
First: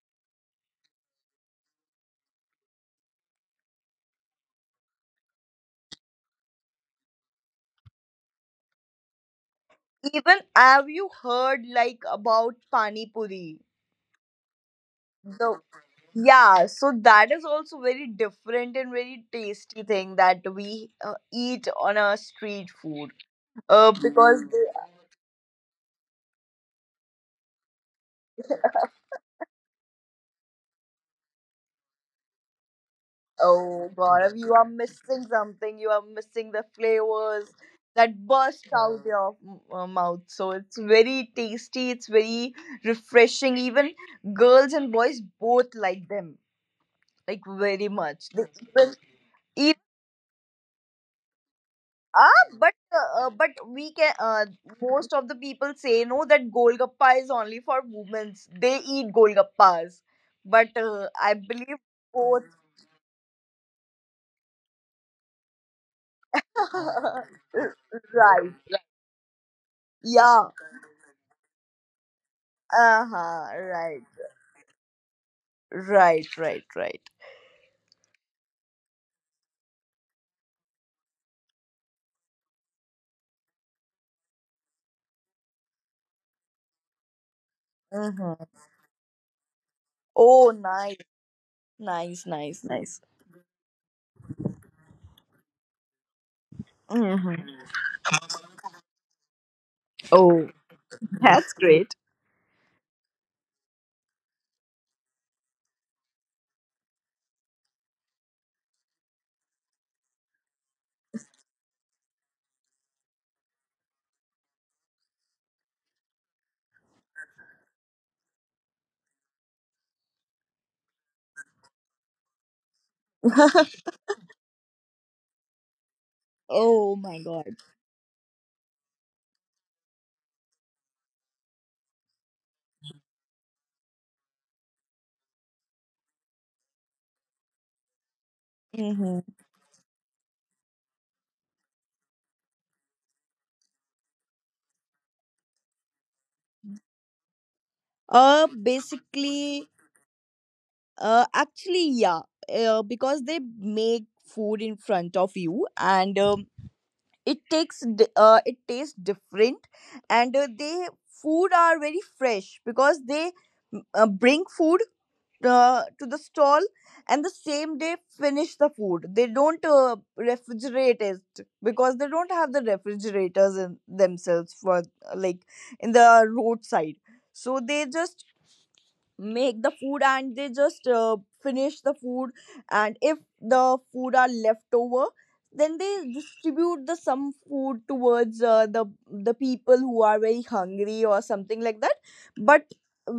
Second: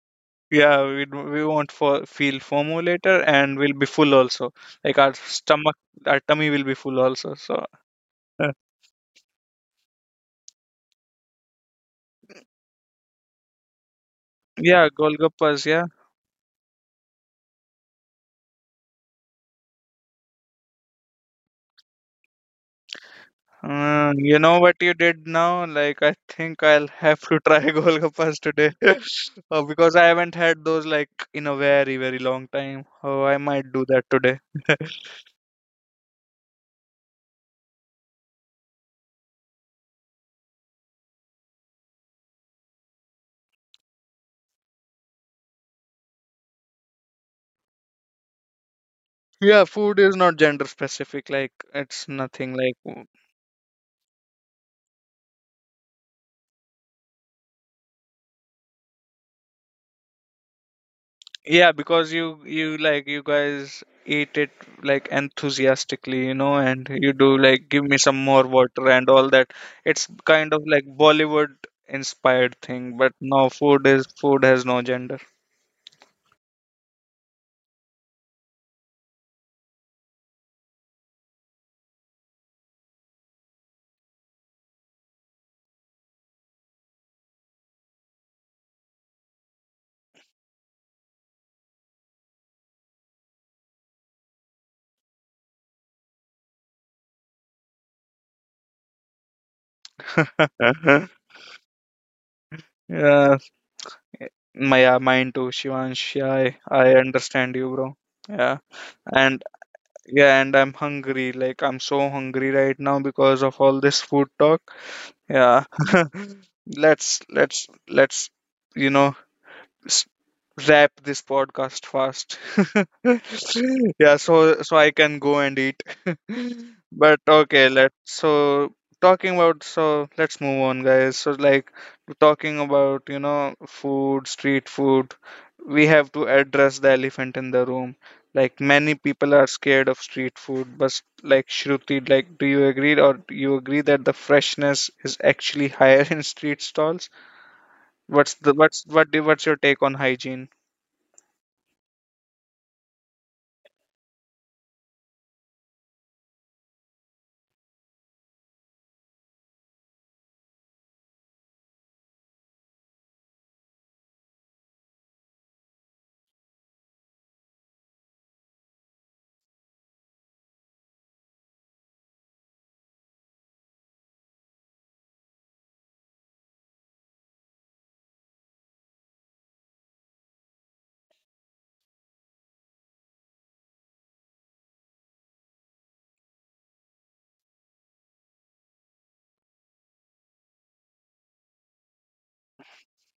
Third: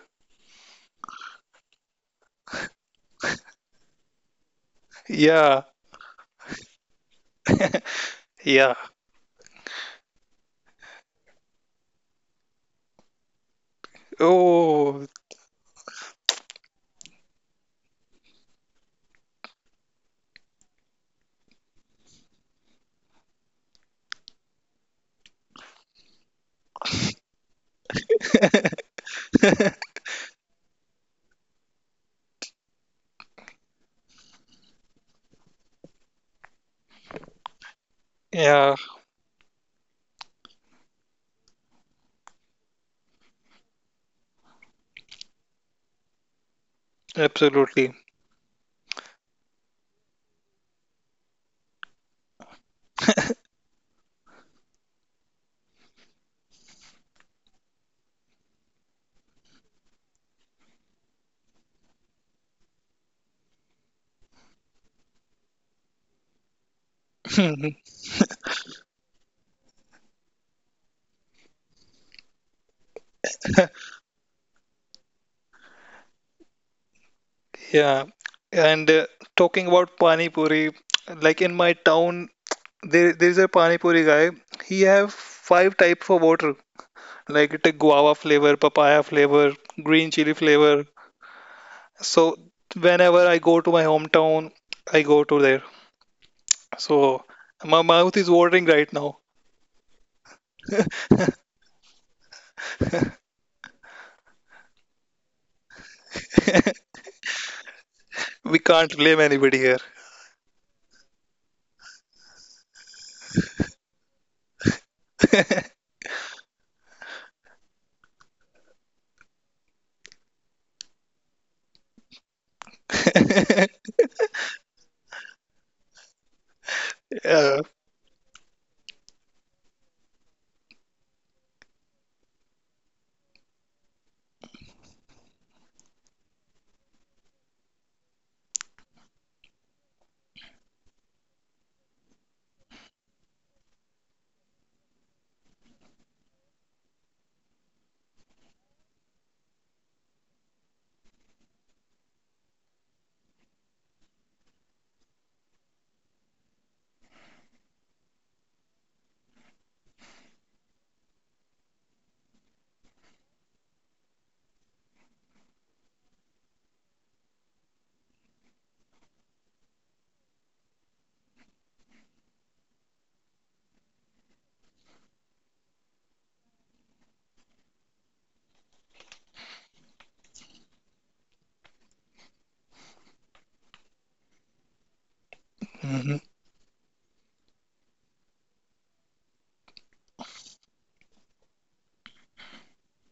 [SPEAKER 1] Yeah, we, d- we won't for, feel FOMO later, and we'll be full also, like our
[SPEAKER 2] Yeah,
[SPEAKER 1] stomach our tummy will be full also. So, uh,
[SPEAKER 2] yeah.
[SPEAKER 3] Even have you heard like about pani puri?
[SPEAKER 1] yeah,
[SPEAKER 2] Oh,
[SPEAKER 3] So
[SPEAKER 1] golgappas, yeah.
[SPEAKER 3] yeah, so that is also very different and very tasty thing that we uh, eat on a street food. Uh,
[SPEAKER 1] Uh, you
[SPEAKER 3] because
[SPEAKER 1] know
[SPEAKER 3] they,
[SPEAKER 1] what you did now? Like, I think I'll have to try golgappas today. uh, because I haven't had those like in a very, very long time. Oh, I might do
[SPEAKER 3] oh
[SPEAKER 1] that
[SPEAKER 3] god,
[SPEAKER 1] today.
[SPEAKER 3] you are missing something. You are missing the flavors that burst
[SPEAKER 2] Yeah,
[SPEAKER 3] out your uh, mouth. So it's very tasty. It's very refreshing. Even girls and boys both like them like very
[SPEAKER 2] absolutely.
[SPEAKER 3] much. They even
[SPEAKER 1] Yeah,
[SPEAKER 3] eat
[SPEAKER 1] food is not gender specific. Like, it's
[SPEAKER 3] ah,
[SPEAKER 1] nothing like.
[SPEAKER 3] but
[SPEAKER 1] w-
[SPEAKER 3] uh, uh, but we can. Uh, most of the people say no that golgappa is only for women. They eat golgappas, but uh, I
[SPEAKER 1] Yeah,
[SPEAKER 3] believe
[SPEAKER 1] because you
[SPEAKER 3] both.
[SPEAKER 1] you like you guys eat it, like, enthusiastically, you know, and you do like give me some more
[SPEAKER 3] Right.
[SPEAKER 1] water and all that. It's
[SPEAKER 3] Yeah.
[SPEAKER 1] kind of like Bollywood inspired thing,
[SPEAKER 3] Uh
[SPEAKER 1] but
[SPEAKER 3] huh.
[SPEAKER 1] no, food
[SPEAKER 3] Right.
[SPEAKER 1] is food has no gender.
[SPEAKER 3] Right. Right. Right.
[SPEAKER 2] Yeah. And uh, Talking about Pani Puri, like in my town, there there's a Pani Puri guy. He have five types of water, like it a guava
[SPEAKER 3] Hmm.
[SPEAKER 2] flavor, papaya flavor, green
[SPEAKER 3] Oh,
[SPEAKER 2] chili
[SPEAKER 3] nice.
[SPEAKER 2] flavor.
[SPEAKER 3] Nice.
[SPEAKER 2] So
[SPEAKER 3] Nice. Nice.
[SPEAKER 2] whenever I go to my hometown, I go to there. So
[SPEAKER 3] Hmm.
[SPEAKER 2] my mouth is watering right now.
[SPEAKER 3] Oh, that's great.
[SPEAKER 1] Yeah, my mind too, Shivansh. Yeah, I, I understand you, bro. Yeah,
[SPEAKER 2] We can't blame
[SPEAKER 1] and
[SPEAKER 2] anybody here.
[SPEAKER 1] yeah, and I'm hungry. Like I'm so hungry right now because of all this food talk. Yeah, let's let's let's you know s- wrap this podcast fast. Yeah, so so I can go and eat.
[SPEAKER 3] Oh
[SPEAKER 1] But
[SPEAKER 3] my god.
[SPEAKER 1] okay,
[SPEAKER 2] Yeah.
[SPEAKER 1] let so, talking about, so let's move on, guys. So like talking about, you know, food, street food, we have to address the elephant in the room. Like many
[SPEAKER 3] Hmm.
[SPEAKER 1] people are scared of street food, but like Shruti, like do you agree or do you agree that the freshness is actually higher in street stalls? What's
[SPEAKER 3] Uh,
[SPEAKER 1] the what's what do, what's your
[SPEAKER 3] basically,
[SPEAKER 1] take on hygiene?
[SPEAKER 3] Uh, actually, yeah, uh, because they make food in front of you, and um, it takes di- uh, it tastes different, and uh, they food are very fresh because they mm, uh, bring food uh, to the stall and the same day finish the food. They don't uh, refrigerate it because they don't have the refrigerators in themselves for uh, like in the roadside. So they just make the food and they just uh, finish the food. And if the food are left over, then they
[SPEAKER 2] Mhm.
[SPEAKER 3] distribute the some food towards uh, the the people who are very hungry or something like that. But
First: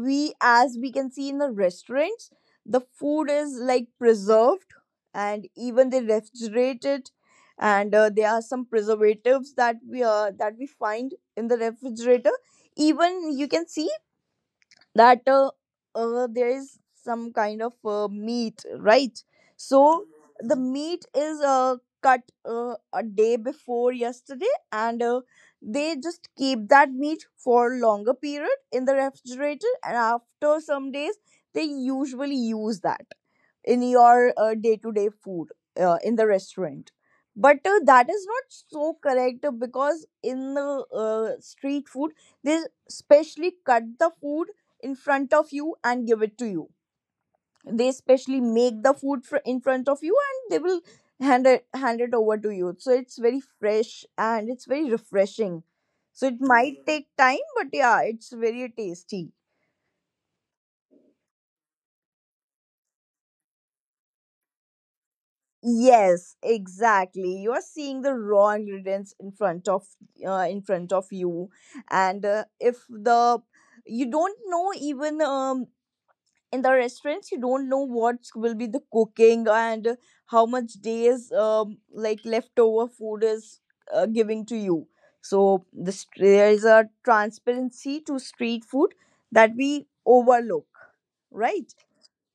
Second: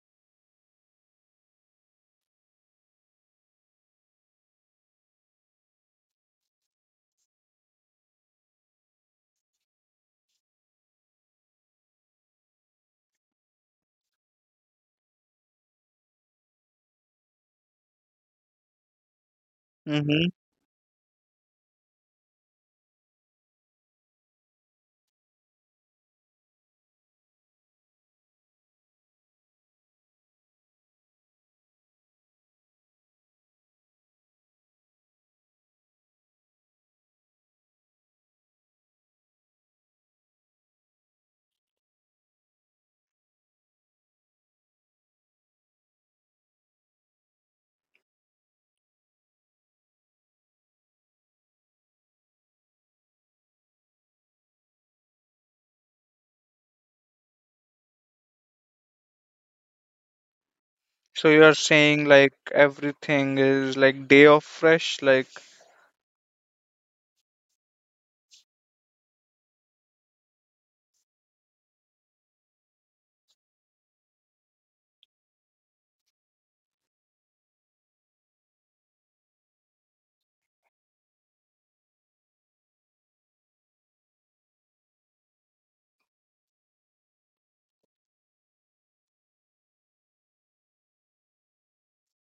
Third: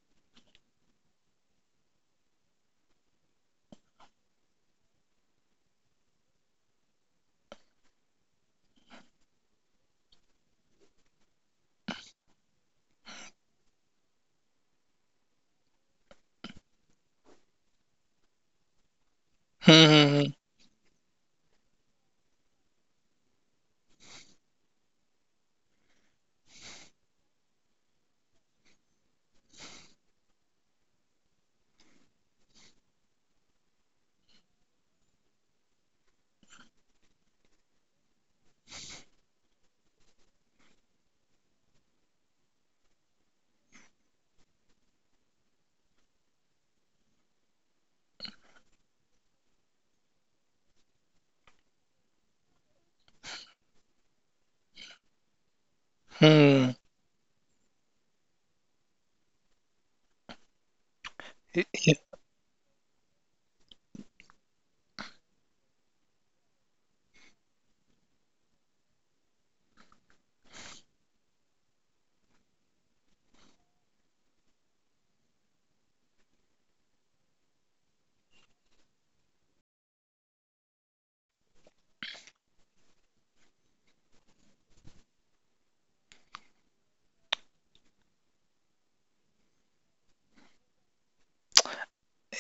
[SPEAKER 3] we, as we can see in the restaurants, the food is like preserved, and even they refrigerate it, and uh, there are some preservatives that we uh, that we find in the refrigerator. Even you can see that uh, uh, there is some kind of uh, meat, right? So
[SPEAKER 1] Mm-hmm.
[SPEAKER 2] hmm
[SPEAKER 3] the meat is uh, cut uh, a day before yesterday, and uh, they just keep that meat for longer period in the refrigerator, and after some days, they usually use that in your uh, day-to-day food uh, in the restaurant. But uh, that is not so correct uh, because in the uh, street food, they specially cut the food in front of you and give it to you. They specially make the food fr- in front of you and they will hand it hand it over to you. So it's very fresh and it's very refreshing. So it
[SPEAKER 2] hmm
[SPEAKER 3] might mhm, take time, but yeah, it's very tasty.
[SPEAKER 1] So you are
[SPEAKER 2] hmm
[SPEAKER 1] saying like everything is like day of fresh, like
[SPEAKER 3] Yes, exactly. You are seeing the raw ingredients in front of uh, in front of you, and uh, if the you don't know even um, in the restaurants you don't know what will be the cooking and how much days um, like leftover food is uh, giving to you. So this there is a transparency to street food that we overlook, right.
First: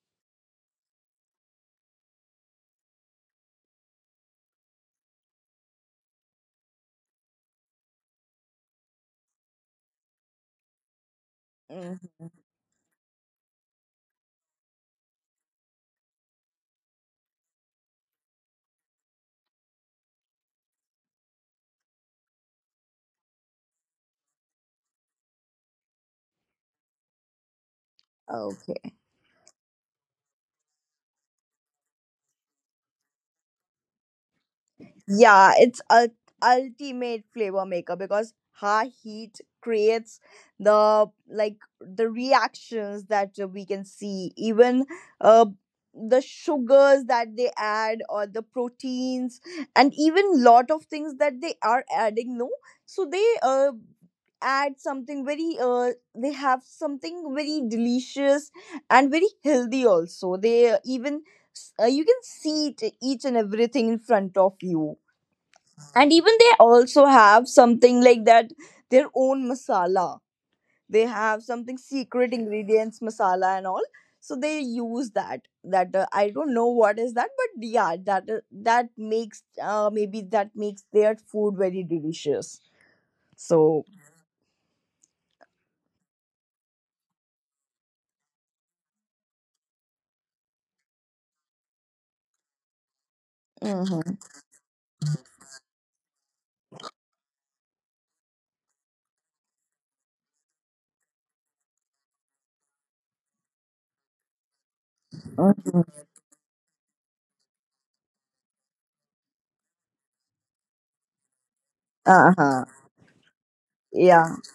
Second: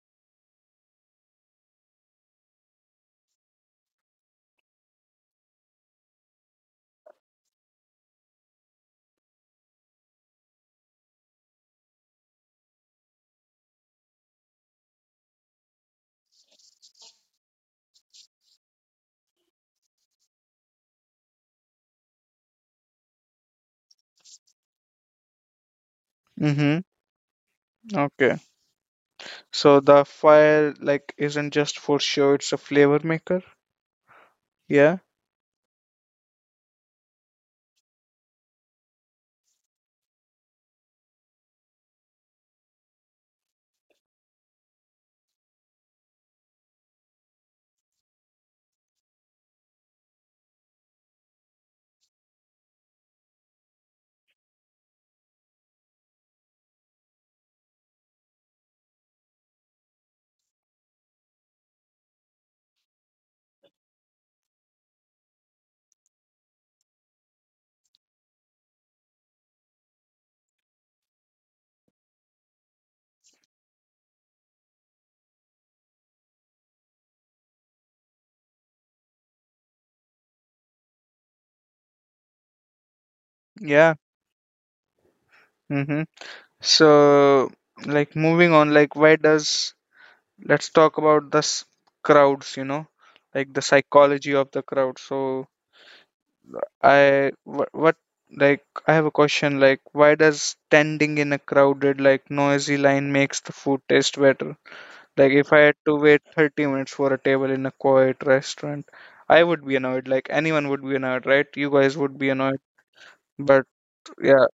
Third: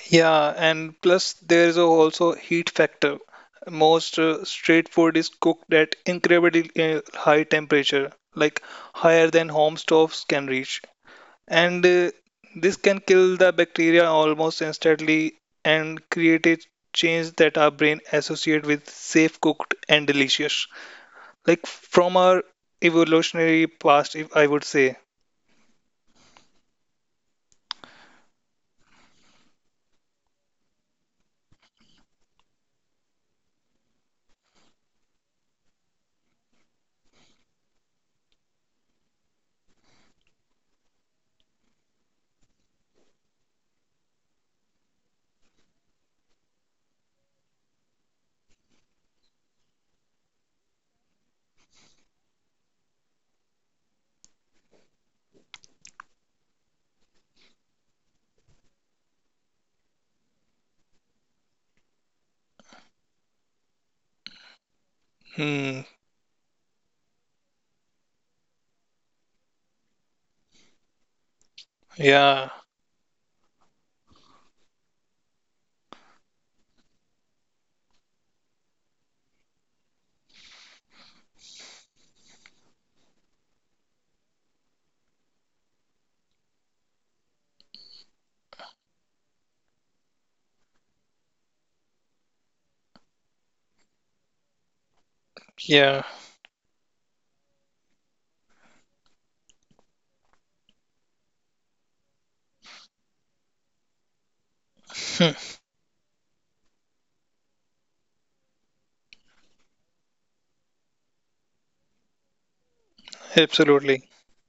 [SPEAKER 2] Yeah, and plus there is also heat factor. Most uh, street food is cooked at incredibly uh, high temperature, like higher than home stoves can reach. And
[SPEAKER 3] Mhm.
[SPEAKER 2] uh, this can kill the bacteria almost instantly and create a change that our brain associate with safe cooked and delicious. Like from our evolutionary past, if I would say.
[SPEAKER 1] mm-hmm. Okay.
[SPEAKER 3] Okay.
[SPEAKER 1] So the fire like isn't just for show, it's a flavor maker. Yeah.
[SPEAKER 3] Yeah, it's a ultimate flavor maker because high heat creates the like the reactions that we can see, even uh, the sugars that they add or the proteins, and even lot of things that they are adding. No, so they uh, add something very uh, they have something very delicious and very healthy also. They uh, even s- uh, you can see it each and everything in front of you,
[SPEAKER 2] Hmm,
[SPEAKER 3] and even they also have something like that, their own masala. They have something secret
[SPEAKER 2] yeah,
[SPEAKER 3] ingredients masala and all, so they use that that uh, I don't know what is that, but yeah, that uh, that makes uh, maybe that makes their food very delicious. So
[SPEAKER 1] Yeah. Mm-hmm. So like moving on, like why does, let's talk about this crowds, you know, like the
[SPEAKER 3] mhm,
[SPEAKER 1] psychology of the crowd. So
[SPEAKER 2] yeah,
[SPEAKER 1] I wh- what, like I have a question, like why does standing in a crowded like noisy line makes the food taste better? Like if I had
[SPEAKER 3] mhm,
[SPEAKER 1] to wait 30 minutes for a table in a quiet restaurant, I would be annoyed. Like anyone would be annoyed, right? You guys would be annoyed.
[SPEAKER 3] uh-huh,
[SPEAKER 1] But
[SPEAKER 2] absolutely.
[SPEAKER 3] yeah.
[SPEAKER 1] yeah,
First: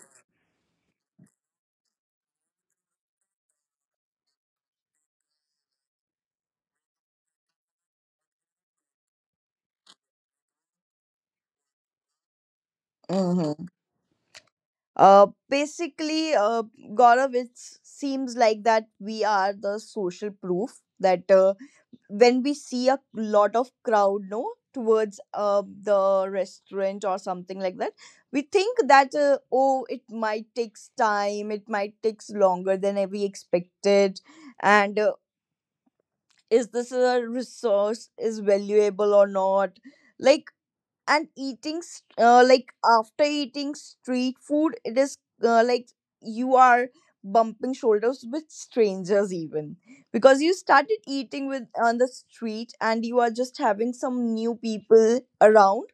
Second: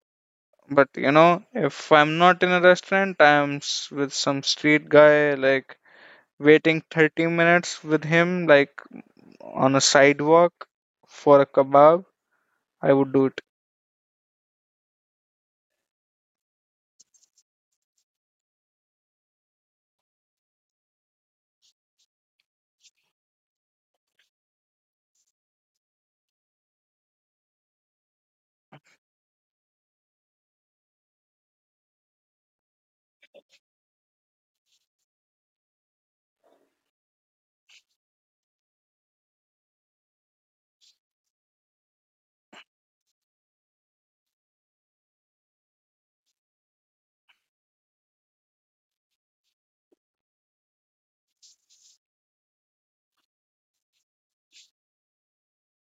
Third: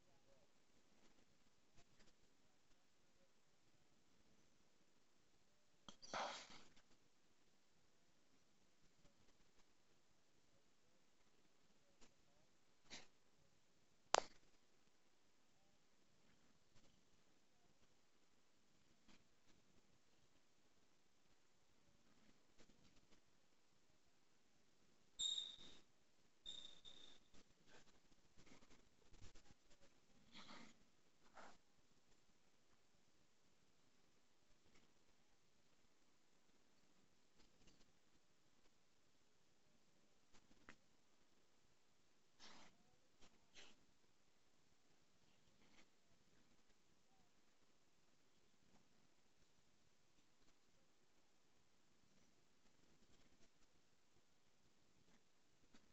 [SPEAKER 1] but you know, if I'm not in a restaurant, I'm s- with some street guy, like waiting 30 minutes with him, like on a sidewalk for a kebab, I would do it.
[SPEAKER 3] Hmm, uh, basically uh, Gaurav, it seems like that we are the social proof that uh, when we see a lot of crowd no towards uh, the restaurant or something like that, we think that uh, oh, it might takes time, it might takes longer than we expected. And uh, is this a resource is valuable or not, like. And eating s- uh, like after eating street food, it is uh, like you are bumping shoulders with strangers, even because you started eating with on the street and you are just having some new people around,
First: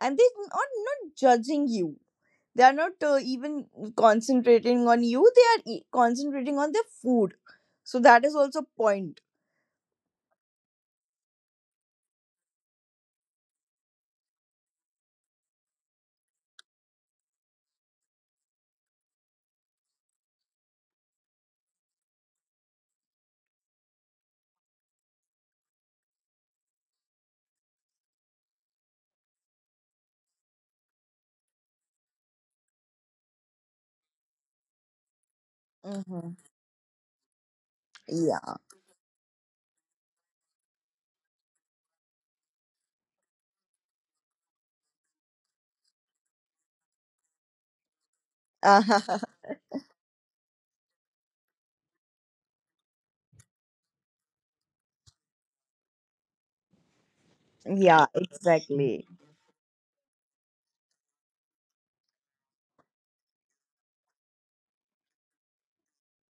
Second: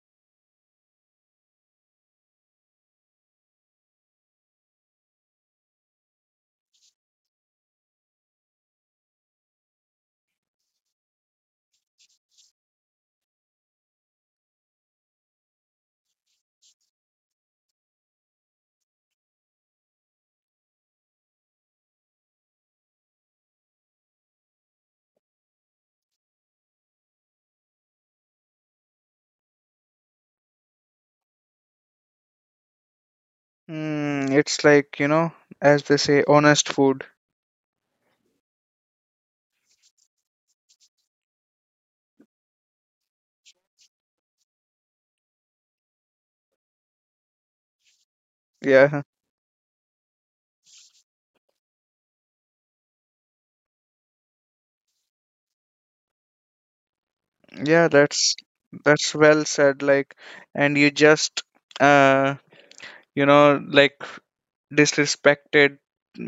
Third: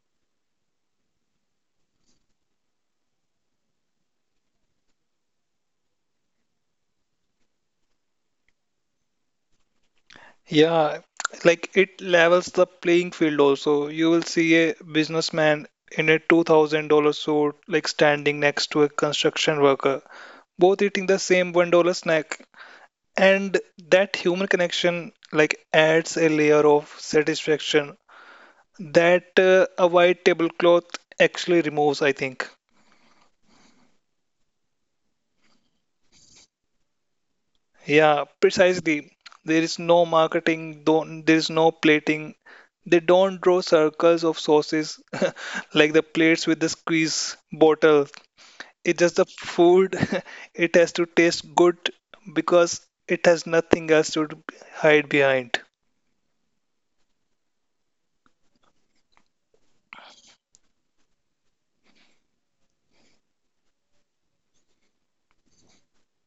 [SPEAKER 3] and they are not judging you. They are not uh, even concentrating on you. they are e- concentrating on their food. So that is also point.
[SPEAKER 2] Yeah, like it levels the playing field also. You will see a businessman in a two thousand dollar suit, like standing next to a construction worker, both eating the same one dollar snack. And that human connection, like, adds a layer of satisfaction that uh, a white tablecloth actually removes, I think.
[SPEAKER 1] Mm, it's like, you know, as they say,
[SPEAKER 3] Hmm.
[SPEAKER 1] honest food.
[SPEAKER 2] Yeah,
[SPEAKER 3] Yeah.
[SPEAKER 2] precisely. There is no marketing, don't, there is no plating. They don't draw circles of sauces like the plates with the squeeze bottle.
[SPEAKER 1] Yeah.
[SPEAKER 2] It's just the food. It has to taste good because it has nothing else to hide behind.
[SPEAKER 1] Yeah,
[SPEAKER 3] Yeah,
[SPEAKER 1] that's
[SPEAKER 3] exactly.
[SPEAKER 1] that's well said. Like, and you just uh you know, like disrespected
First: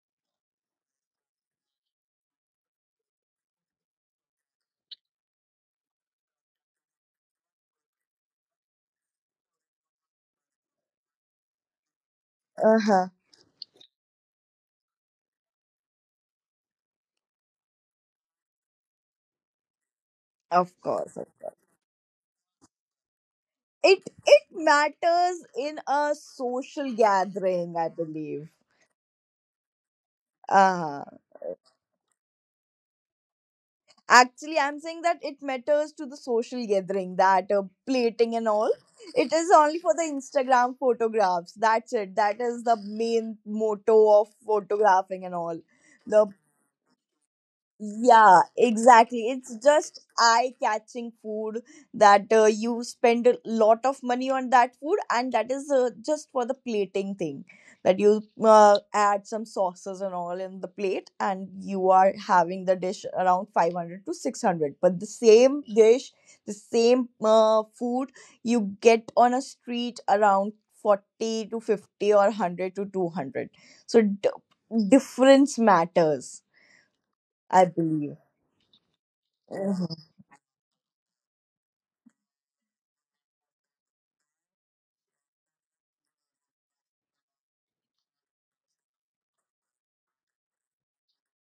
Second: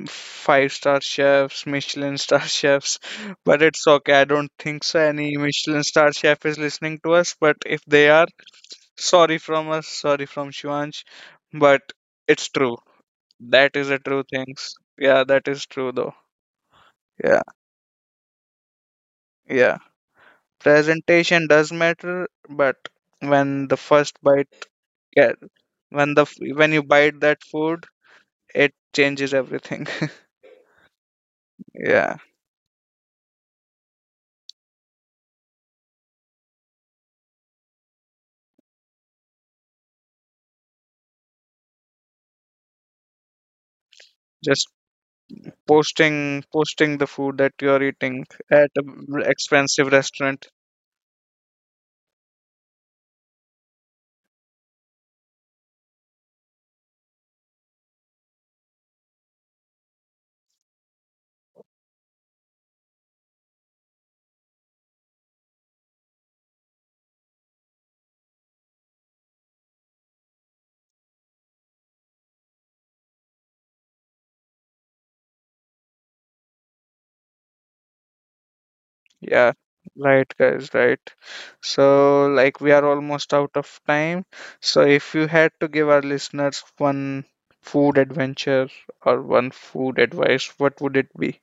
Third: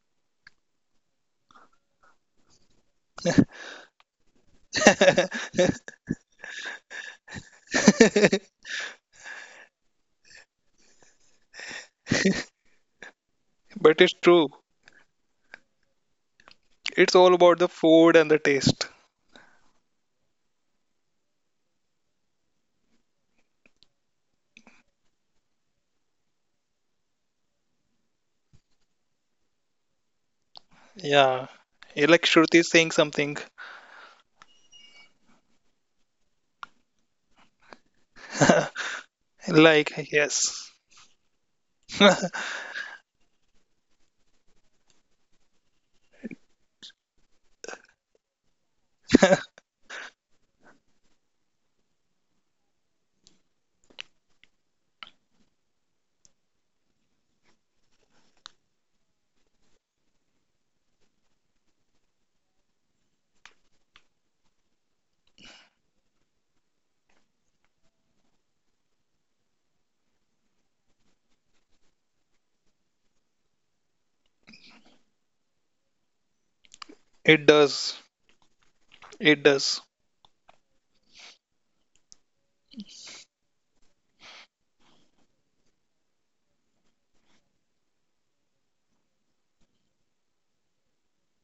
[SPEAKER 1] five star chefs, Michelin star chefs, but it's okay. I don't think so any Michelin star chef is listening to us, but if they are, sorry from us, sorry from Shivansh, but it's true. That is the
[SPEAKER 2] But it's
[SPEAKER 1] true
[SPEAKER 2] true.
[SPEAKER 1] things, yeah, that is true though.
[SPEAKER 2] It's all
[SPEAKER 1] Yeah,
[SPEAKER 2] about the food and the taste.
[SPEAKER 1] yeah.
[SPEAKER 3] Of course.
[SPEAKER 1] Presentation does matter, but when the
[SPEAKER 3] It
[SPEAKER 1] first
[SPEAKER 3] it
[SPEAKER 1] bite. Yeah,
[SPEAKER 3] matters in
[SPEAKER 1] when
[SPEAKER 3] a
[SPEAKER 1] the f- when you
[SPEAKER 3] social
[SPEAKER 1] bite that
[SPEAKER 3] gathering,
[SPEAKER 1] food,
[SPEAKER 3] I believe.
[SPEAKER 1] it changes everything.
[SPEAKER 3] Uh,
[SPEAKER 2] Yeah. Yeah,
[SPEAKER 1] Yeah,
[SPEAKER 2] like Shruti is saying something.
[SPEAKER 3] actually, I'm saying that it matters to the social gathering, that uh, plating and all. It is only for the
[SPEAKER 2] Like, yes,
[SPEAKER 3] Instagram photographs. That's it. That is the main motto of
[SPEAKER 1] just
[SPEAKER 3] photographing and all. The
[SPEAKER 1] posting posting the food that you are eating
[SPEAKER 3] Yeah,
[SPEAKER 1] at a r-
[SPEAKER 3] exactly. It's
[SPEAKER 1] expensive
[SPEAKER 3] just
[SPEAKER 1] restaurant.
[SPEAKER 3] eye-catching food that uh, you spend a lot of money on that food, and that is uh, just for the plating thing, that you uh, add some sauces and all in the plate, and you are having the dish around five hundred to six hundred. But the same dish, the same uh, food you get on a street around forty to fifty or one hundred to two hundred. So d Difference matters,
[SPEAKER 2] it
[SPEAKER 3] I
[SPEAKER 2] does.
[SPEAKER 3] believe.
[SPEAKER 2] It
[SPEAKER 1] Yeah,
[SPEAKER 2] does.
[SPEAKER 3] Mhm.
[SPEAKER 1] right, guys, right. So like we are almost out of time. So if you had to give our listeners one food adventure or one food advice, what would it be?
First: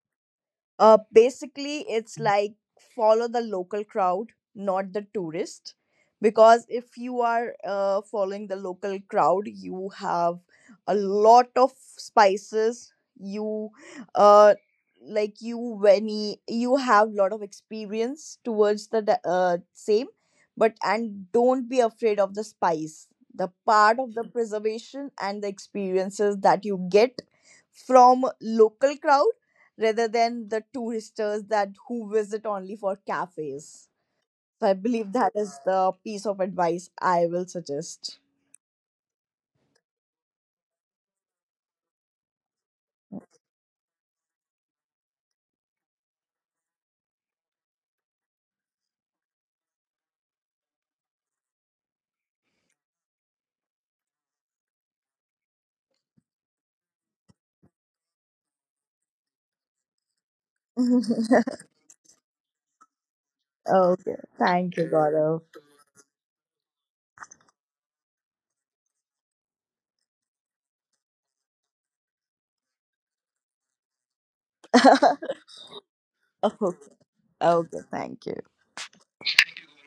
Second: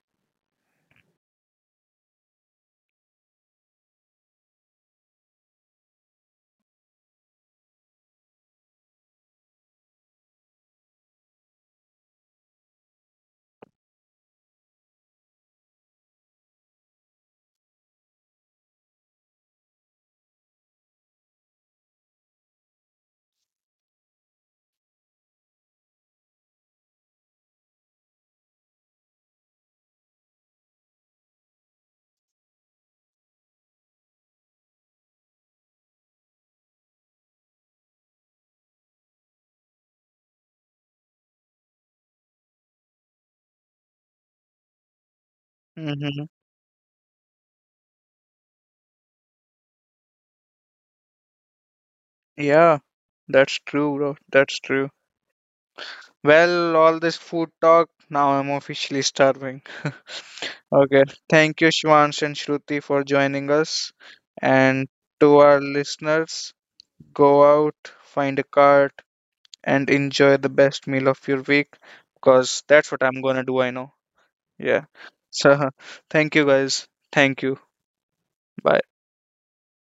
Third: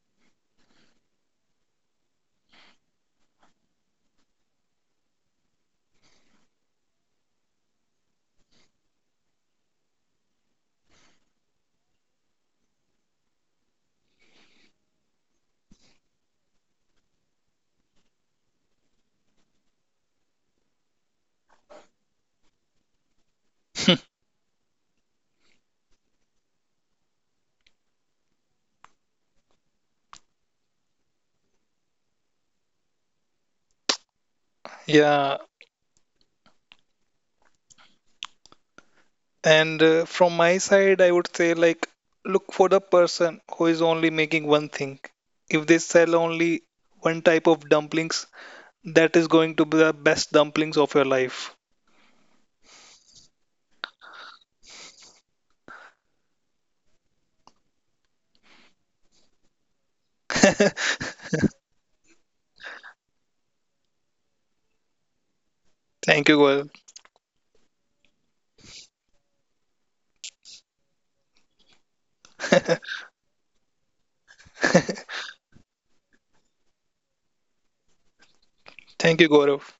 [SPEAKER 3] Uh, basically, it's like follow the local crowd, not the tourist. Because if you are uh, following the local crowd, you have a lot of spices. You, uh, like you when y- you have lot of experience towards the di- uh, same, but and don't be afraid of the spice. The part of the preservation and the experiences that you get from local crowd rather than the touristers that who visit only for cafes. So I believe that
[SPEAKER 2] Yeah,
[SPEAKER 3] is the piece of advice I will suggest.
[SPEAKER 2] And uh, from my side, I would say like look for the person who is only making one thing. If they sell
[SPEAKER 1] Hmm.
[SPEAKER 2] only one type of dumplings, that is going to be the best dumplings of your life.
[SPEAKER 1] Yeah, that's true, bro, that's true. Well, all this food talk, now I'm officially starving. Okay. Thank
[SPEAKER 3] Okay,
[SPEAKER 1] you, Shivans and Shruti, for joining us.
[SPEAKER 3] thank
[SPEAKER 1] And
[SPEAKER 3] you,
[SPEAKER 1] to
[SPEAKER 3] Gaurav.
[SPEAKER 1] our
[SPEAKER 2] Thank you,
[SPEAKER 1] listeners,
[SPEAKER 2] Gaurav.
[SPEAKER 1] go out, find a cart, and enjoy the best meal of your week, because that's what I'm gonna do. I know. Yeah. So, thank you,
[SPEAKER 3] Okay,
[SPEAKER 1] guys. Thank you.
[SPEAKER 3] okay, thank you.
[SPEAKER 1] Bye.
[SPEAKER 2] Thank you, Gaurav.